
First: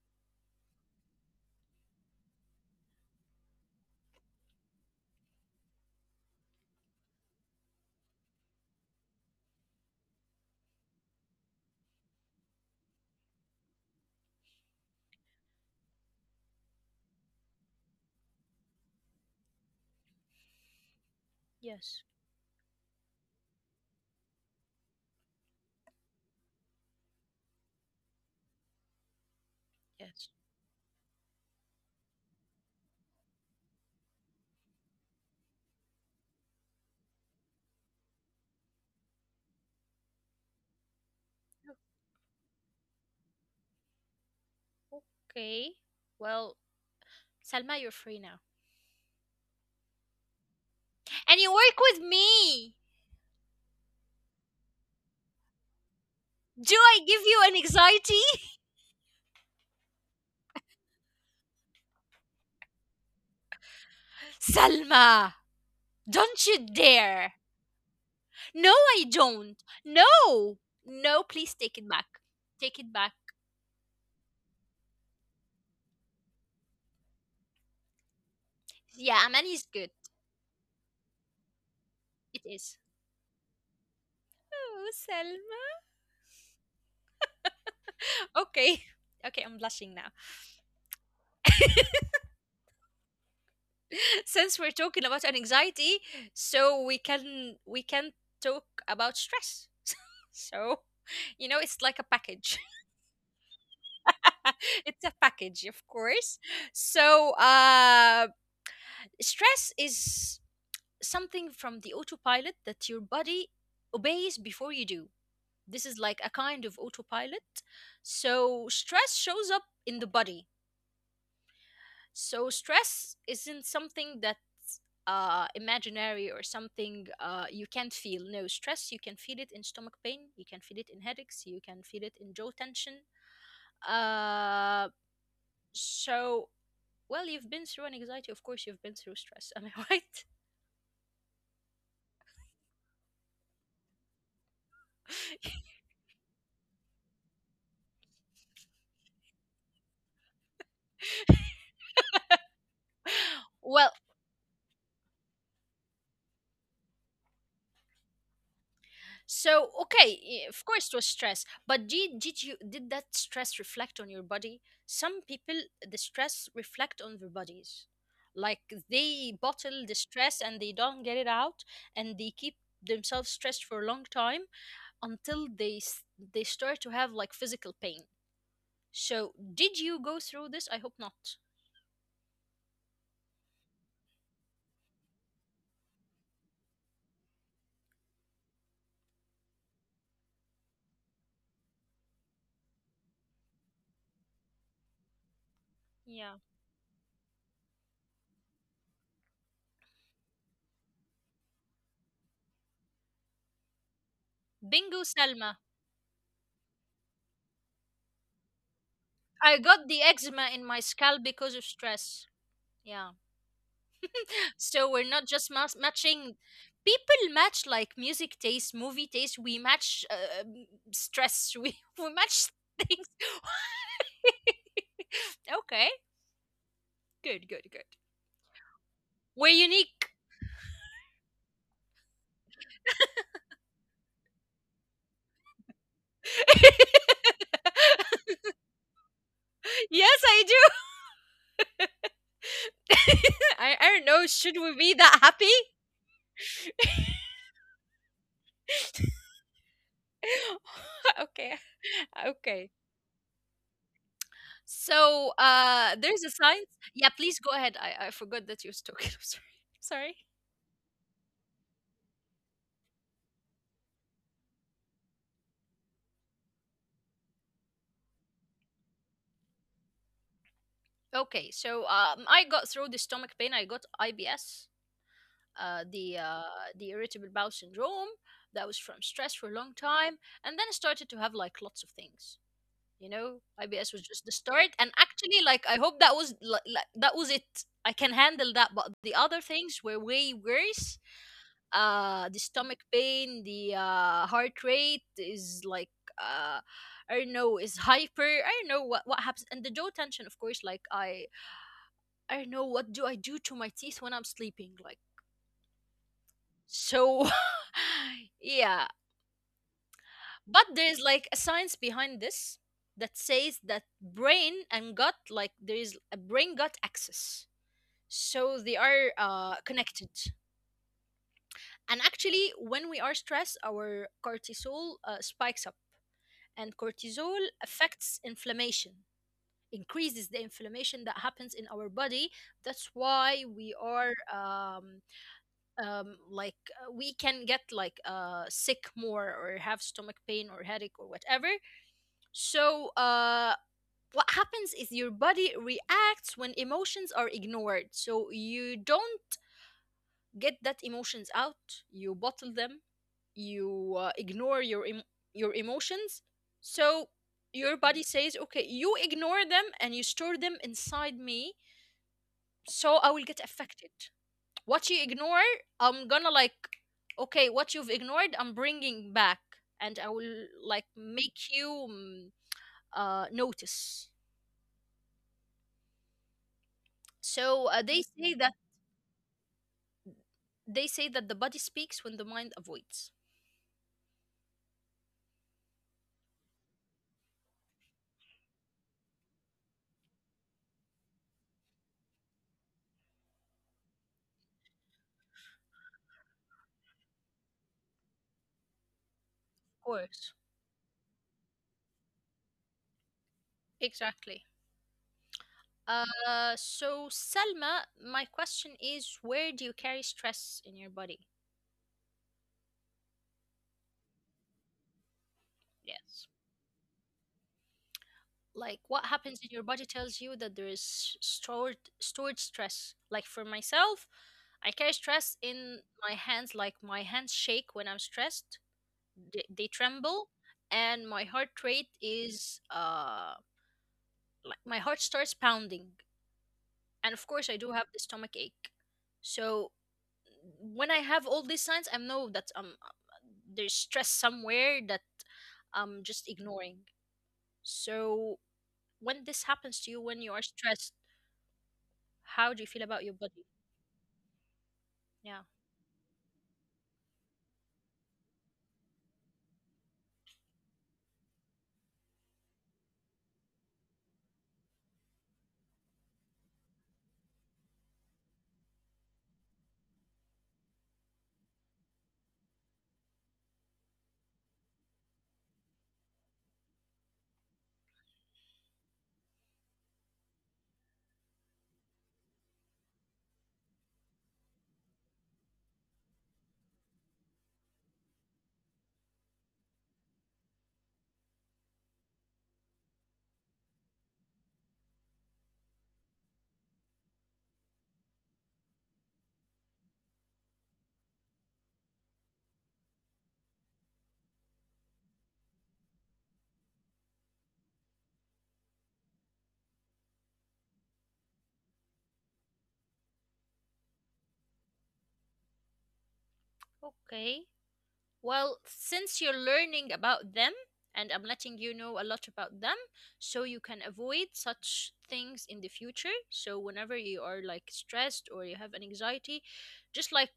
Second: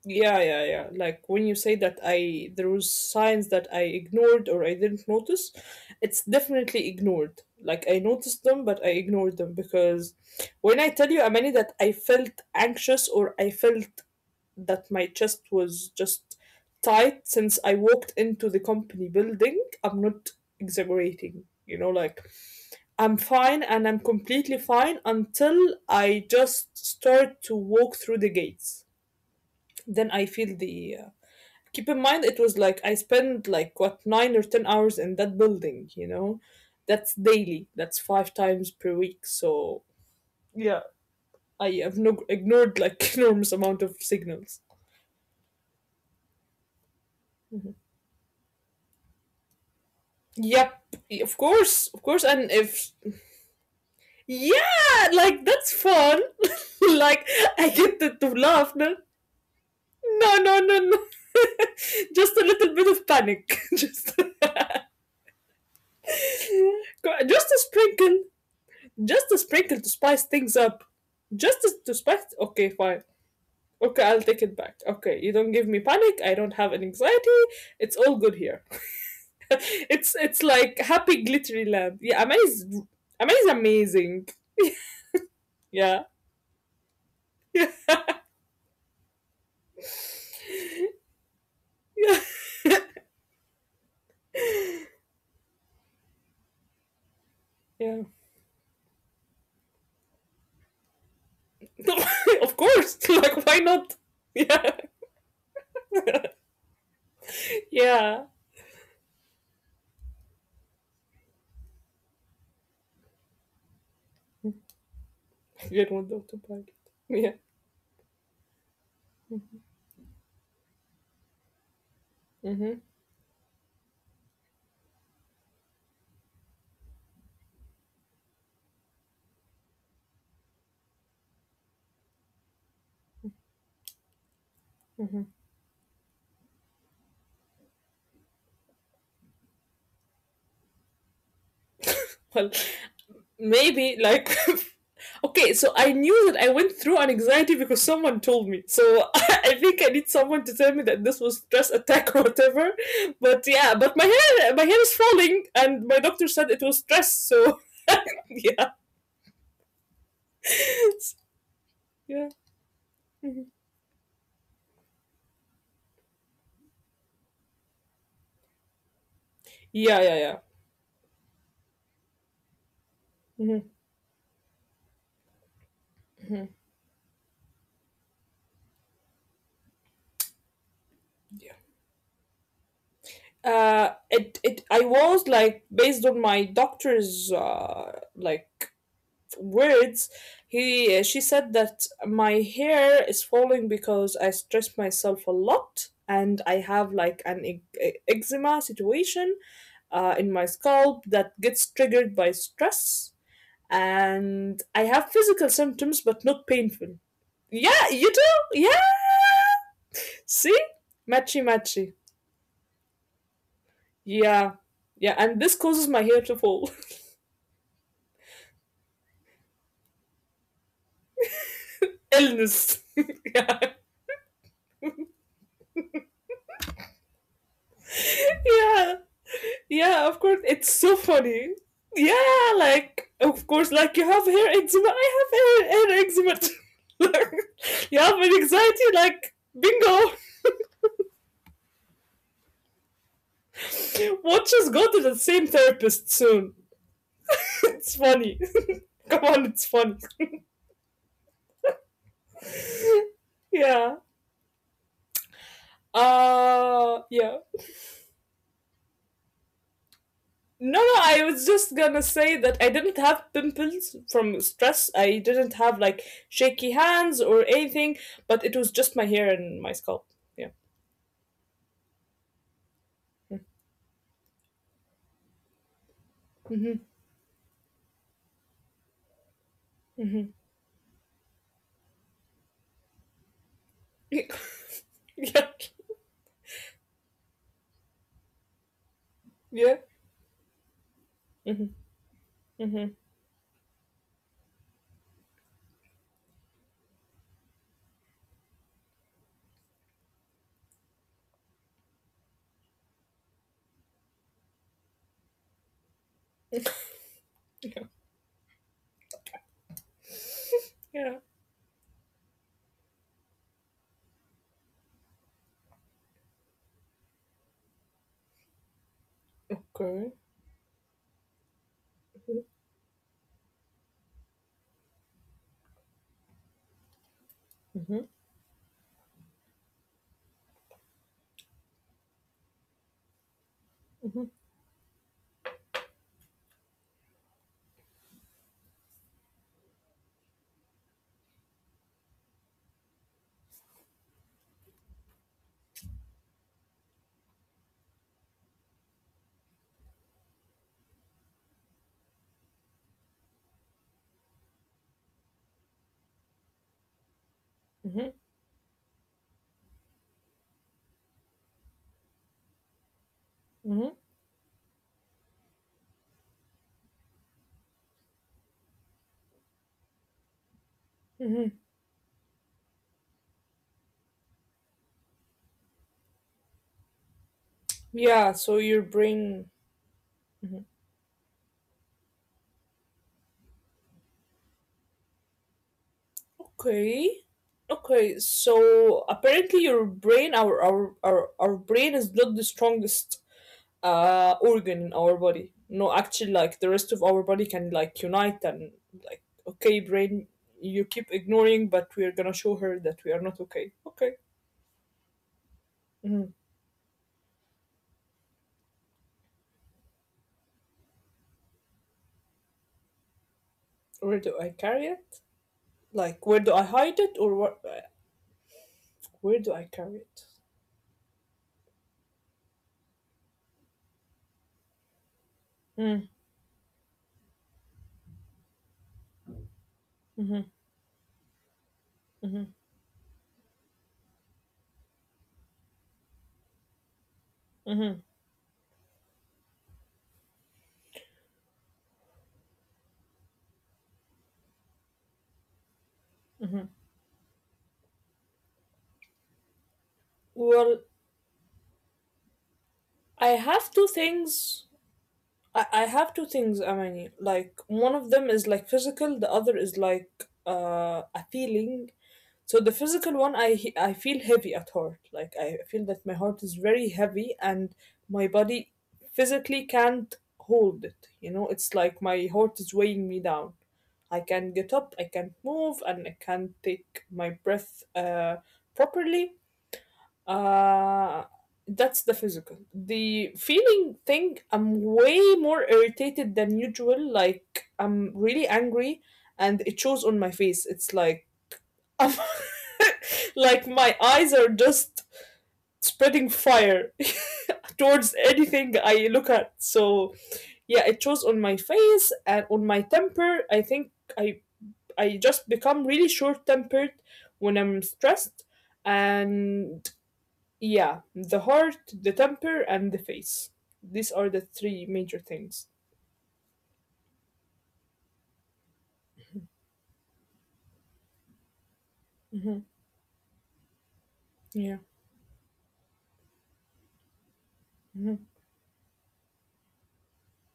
Speaker 2: Yeah, yeah, yeah. Like when you say that, I there was signs that I ignored or I didn't notice, it's definitely ignored. Like I noticed them, but I ignored them because when I tell you, Amani, that I felt anxious or I felt that my chest was just tight since I walked into the company building, I'm not exaggerating. You know,
Speaker 1: yes
Speaker 2: like I'm fine and I'm completely fine until I just start to walk through the gates. Then I
Speaker 1: yes
Speaker 2: feel the. Uh, keep in mind, it was like I spent like what nine or ten hours in that building. You know, that's daily. That's five times per week. So yeah, I have no ignored like enormous amount of signals.
Speaker 1: Okay. Well, Salma,
Speaker 2: Mhm.
Speaker 1: you're free now.
Speaker 2: Yep, of
Speaker 1: And you
Speaker 2: course,
Speaker 1: work
Speaker 2: of
Speaker 1: with
Speaker 2: course, and if
Speaker 1: me.
Speaker 2: yeah, like that's fun.
Speaker 1: Do I
Speaker 2: Like
Speaker 1: give you
Speaker 2: I
Speaker 1: an
Speaker 2: get to,
Speaker 1: anxiety?
Speaker 2: to laugh, no? No, no, no, no. Just a little bit of panic. just,
Speaker 1: Salma, don't you dare.
Speaker 2: just a sprinkle.
Speaker 1: No, I
Speaker 2: Just a
Speaker 1: don't.
Speaker 2: sprinkle to spice things
Speaker 1: No.
Speaker 2: up.
Speaker 1: No,
Speaker 2: Just
Speaker 1: please
Speaker 2: to,
Speaker 1: take
Speaker 2: to
Speaker 1: it
Speaker 2: spice.
Speaker 1: back.
Speaker 2: Okay,
Speaker 1: Take it
Speaker 2: fine.
Speaker 1: back.
Speaker 2: Okay, I'll take it back. Okay, you don't give me panic. I don't have an anxiety. It's all good here.
Speaker 1: Yeah, Amani is good.
Speaker 2: it's it's like happy glittery land. Yeah,
Speaker 1: It
Speaker 2: amaze,
Speaker 1: is.
Speaker 2: amaze, amazing.
Speaker 1: Oh, Salma.
Speaker 2: Yeah, yeah,
Speaker 1: Okay. Okay, I'm blushing now.
Speaker 2: yeah,
Speaker 1: Since we're talking about an anxiety, so we can we can
Speaker 2: yeah.
Speaker 1: talk about stress. So, you know, it's like a package.
Speaker 2: Of course. Like, why not? Yeah,
Speaker 1: It's a package, of course. So, uh,
Speaker 2: yeah.
Speaker 1: stress is something from the autopilot that your body obeys before you do.
Speaker 2: You
Speaker 1: This is
Speaker 2: don't
Speaker 1: like
Speaker 2: want
Speaker 1: a
Speaker 2: to buy
Speaker 1: kind
Speaker 2: it.
Speaker 1: of
Speaker 2: Yeah.
Speaker 1: autopilot. So, stress shows up in the body. So,
Speaker 2: Mm-hmm.
Speaker 1: stress isn't something that uh, imaginary or something uh, you can't feel. No, stress, you can feel it in stomach pain, you can feel it in headaches, you can feel it in jaw tension. Uh, so, well, you've been through an anxiety, of course, you've been through stress. Am I right?
Speaker 2: Well, maybe like okay, so I knew that I went through an anxiety because someone told me so. I think I need someone to tell me that this was stress attack or whatever. But yeah,
Speaker 1: Well,
Speaker 2: but my hair, my hair is falling and my doctor said it was stress, so yeah,
Speaker 1: so okay, y- of course it was stress, but did
Speaker 2: yeah,
Speaker 1: did you, did that stress reflect on your body? Some people, the stress reflect on their bodies. Like they bottle the
Speaker 2: yeah, yeah, yeah.
Speaker 1: stress and they don't get it out and they keep themselves stressed
Speaker 2: Mhm.
Speaker 1: for a long time until they s- they start to have like physical pain. So, did you go through this? I hope not.
Speaker 2: Yeah. uh it it I was like based on my doctor's uh like words, he she said that my hair is falling because I stress myself a lot
Speaker 1: Yeah.
Speaker 2: and I have like an e- e- eczema situation uh, in my scalp that gets triggered by stress and I
Speaker 1: Bingo,
Speaker 2: have physical
Speaker 1: Salma.
Speaker 2: symptoms but not painful. Yeah, you do. Yeah.
Speaker 1: I got the eczema
Speaker 2: See?
Speaker 1: in my scalp
Speaker 2: Matchy
Speaker 1: because of
Speaker 2: matchy.
Speaker 1: stress. Yeah.
Speaker 2: Yeah.
Speaker 1: So we're
Speaker 2: Yeah,
Speaker 1: not
Speaker 2: and
Speaker 1: just
Speaker 2: this
Speaker 1: mas-
Speaker 2: causes my hair to
Speaker 1: matching.
Speaker 2: fall.
Speaker 1: People match like music taste, movie taste. We match uh, um, stress. We we match
Speaker 2: Illness.
Speaker 1: things.
Speaker 2: Yeah.
Speaker 1: Okay. Good. Good. Good.
Speaker 2: Yeah.
Speaker 1: We're
Speaker 2: Yeah,
Speaker 1: unique.
Speaker 2: of course. It's so funny. Yeah, like, of course, like, you have hair eczema. I have hair, hair eczema too. You have an anxiety, like, bingo.
Speaker 1: Yes, I do. I, I don't know.
Speaker 2: We'll
Speaker 1: Should
Speaker 2: just
Speaker 1: we
Speaker 2: go
Speaker 1: be
Speaker 2: to the
Speaker 1: that
Speaker 2: same
Speaker 1: happy?
Speaker 2: therapist soon. It's funny. Come on, it's funny.
Speaker 1: Okay. Okay.
Speaker 2: Yeah.
Speaker 1: So uh, there's a science.
Speaker 2: Uh,
Speaker 1: Yeah,
Speaker 2: yeah.
Speaker 1: please go ahead. I, I forgot that you was talking. I'm sorry. Sorry.
Speaker 2: No, no, I was just gonna say that I didn't have pimples from stress. I didn't have, like, shaky hands or anything, but it was just my hair and my scalp. Yeah.
Speaker 1: Okay, so um, I got through the stomach pain. I got I B S, uh, the uh, the irritable bowel syndrome. That was from stress for a long time, and then I started to have like lots of things. You know, I B S
Speaker 2: Yeah.
Speaker 1: was just the start, and
Speaker 2: Yeah.
Speaker 1: actually, like I hope that was li- li- that was it. I can handle that, but the other
Speaker 2: Yeah.
Speaker 1: things were way worse. Uh the
Speaker 2: Mm-hmm.
Speaker 1: stomach pain, the uh heart rate is like, uh I don't know, is hyper, I don't know what what happens, and the jaw tension, of course. Like, I I don't know, what do I do to my teeth when I'm sleeping? Like, so
Speaker 2: Yeah.
Speaker 1: yeah, but
Speaker 2: Yeah.
Speaker 1: there's like a science behind this that says that brain and gut, like there is a brain gut axis, so they are uh,
Speaker 2: Okay.
Speaker 1: connected. And actually, when we are stressed, our cortisol uh, spikes up, and cortisol affects inflammation, increases the inflammation that happens in our body. That's why we are um, um, like, uh, we can get like uh, sick more, or have stomach pain or headache or whatever. So uh, what happens is your body reacts when emotions are ignored. So you don't get that emotions out, you bottle them, you uh, ignore your em- your emotions. So your
Speaker 2: Mm-hmm.
Speaker 1: body says, okay, you ignore them and you store them inside me, so I will get
Speaker 2: Mm-hmm.
Speaker 1: affected. What you ignore, I'm gonna like, okay, what you've ignored I'm bringing back, and I will like
Speaker 2: Mm-hmm.
Speaker 1: make you mm, uh, notice. So uh, they
Speaker 2: Yeah.
Speaker 1: say
Speaker 2: So
Speaker 1: that,
Speaker 2: your brain.
Speaker 1: they say that the body speaks when the mind avoids.
Speaker 2: Okay. Okay. So apparently your brain, our our our, our brain is not the strongest uh organ in our body. No, actually, like the rest of our body can like unite and like, okay,
Speaker 1: Of
Speaker 2: brain,
Speaker 1: course.
Speaker 2: you keep ignoring, but we are gonna show her that we are not okay. Okay.
Speaker 1: Exactly.
Speaker 2: Mm-hmm.
Speaker 1: Uh, so Selma, my question is, where do you carry stress in your body?
Speaker 2: Where do I carry it? Like, where
Speaker 1: Yes.
Speaker 2: do I hide it or where,
Speaker 1: Like, what
Speaker 2: where do
Speaker 1: happens
Speaker 2: I
Speaker 1: in your
Speaker 2: carry
Speaker 1: body
Speaker 2: it?
Speaker 1: tells you that there is stored stored stress. Like for myself, I carry stress in
Speaker 2: Mm,
Speaker 1: my hands. Like, my hands shake when I'm stressed; they, they tremble,
Speaker 2: mhm,
Speaker 1: and my heart rate
Speaker 2: mhm,
Speaker 1: is uh like, my heart starts pounding. And of course, I do
Speaker 2: mhm.
Speaker 1: have the stomach ache. So when I have all these signs, I know that um there's stress somewhere that I'm just ignoring. So when this happens to you, when you are
Speaker 2: Well,
Speaker 1: stressed, how do you feel about
Speaker 2: I
Speaker 1: your body?
Speaker 2: have two things.
Speaker 1: Yeah.
Speaker 2: I, I have two things, Amani. Like, one of them is like physical, the other is like uh, a feeling. So, the physical one, I, he- I feel heavy at heart. Like, I feel that my heart is very heavy and my body physically can't hold it. You know, it's like my heart is weighing me down. I can get up, I can move, and I can take my breath uh, properly. Uh, that's the physical. The feeling thing, I'm way more irritated than usual. Like, I'm really angry, and it shows on my face. It's like, I'm, like my eyes are just spreading fire towards anything I look at. So, yeah, it shows on my face and on my temper. I think I I just become really short tempered when I'm stressed. And yeah, the heart, the temper, and the face. These are the three major things.
Speaker 1: Okay. Well, since you're learning about them, and I'm letting you know a lot
Speaker 2: Hmm.
Speaker 1: about them, so you can avoid
Speaker 2: Yeah.
Speaker 1: such things in the future. So whenever you are like
Speaker 2: Hmm.
Speaker 1: stressed or you have an anxiety, just like,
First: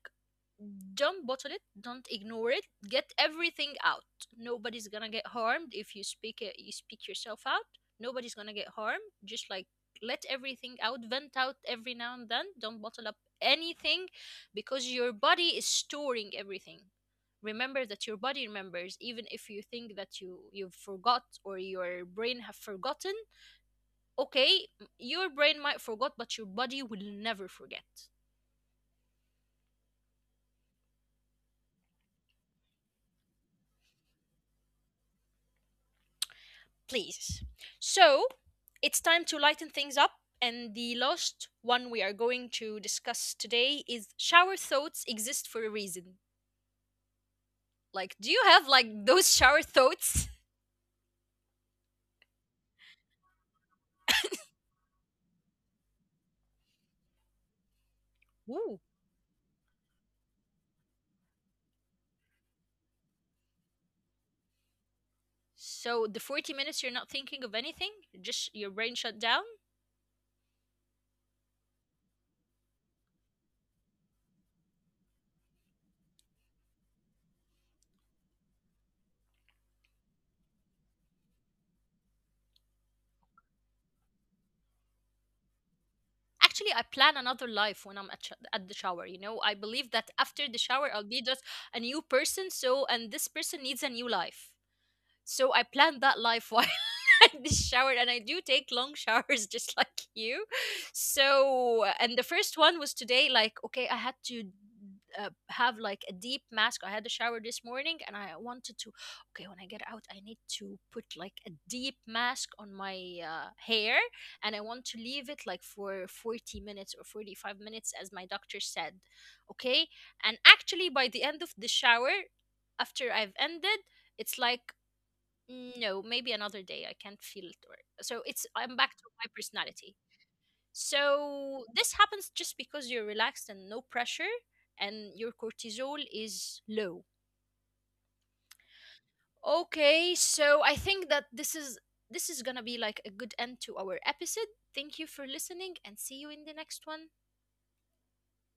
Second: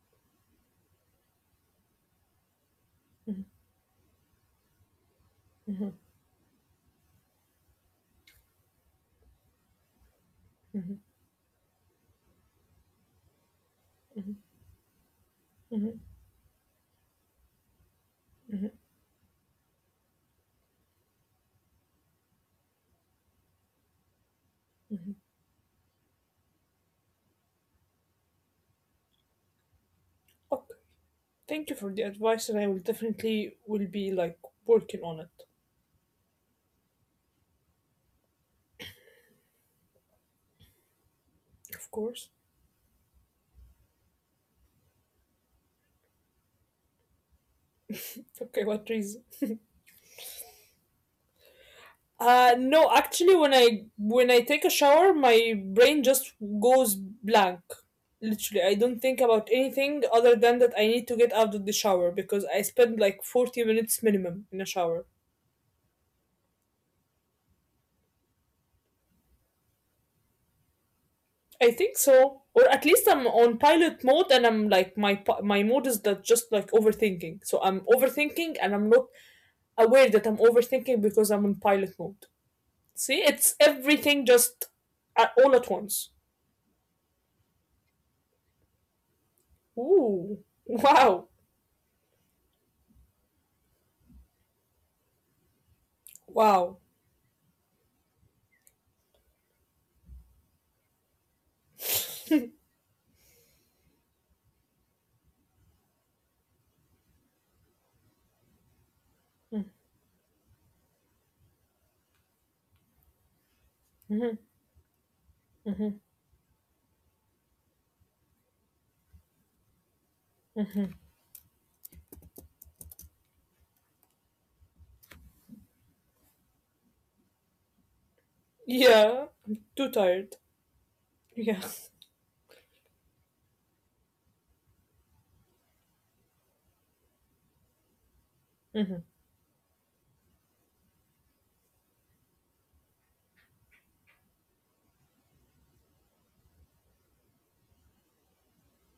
Speaker 1: don't bottle it, don't ignore it, get everything out. Nobody's gonna get harmed if you speak it, you speak yourself out. Nobody's gonna get harmed. Just like, let everything out,
Speaker 2: Hmm.
Speaker 1: vent out every now and then, don't bottle up anything, because your body is
Speaker 2: Hmm.
Speaker 1: storing everything. Remember that your body remembers, even if you think that you you've forgot or your brain have forgotten, okay?
Speaker 2: Hmm.
Speaker 1: Your brain might forgot, but your body will never forget.
Speaker 2: Okay. Thank you for the advice, and I will definitely will be like working on it.
Speaker 1: Please. So it's time to lighten things up. And the last one
Speaker 2: Of
Speaker 1: we are
Speaker 2: course.
Speaker 1: going to discuss today is shower thoughts exist for a reason. Like, do you
Speaker 2: Okay.
Speaker 1: have
Speaker 2: What
Speaker 1: like
Speaker 2: reason?
Speaker 1: those shower thoughts?
Speaker 2: Uh, no, actually, when I when I take a shower, my brain just goes blank. Literally, I
Speaker 1: Ooh.
Speaker 2: don't think about anything other than that I need to get out of the shower because I spend like forty minutes minimum in a shower.
Speaker 1: So the forty minutes you're not thinking of anything, just your brain shut down.
Speaker 2: I think so, or at least I'm on pilot mode and I'm like my pi- my mode is that just like overthinking. So I'm overthinking and I'm not aware that I'm overthinking because I'm on pilot mode. See, it's everything just at, all at once.
Speaker 1: Actually, I plan another life when I'm at, sh- at the shower. You know, I believe that after
Speaker 2: Ooh,
Speaker 1: the shower, I'll be
Speaker 2: wow,
Speaker 1: just a new person. So, and this person needs a new life. So I plan that life while
Speaker 2: wow.
Speaker 1: this shower, and I do take long showers just like you. So, and the first one was today, like, okay, I had to uh, have like a deep mask. I had a shower this morning and I wanted to, okay, when I get out I need to put like a deep mask on my uh, hair, and I want to leave it like for forty minutes or forty-five minutes as my doctor said. Okay? And actually by the end of the shower, after I've ended, it's like, no, maybe another day, I can't feel it. Or, so it's, I'm back to
Speaker 2: Yeah,
Speaker 1: my
Speaker 2: I'm too
Speaker 1: personality.
Speaker 2: tired. Yeah.
Speaker 1: So this happens just because you're relaxed and no pressure, and your cortisol is low. Okay, so I think that this is, this is gonna be like a good end to our episode. Thank you for listening, and see you in the next one.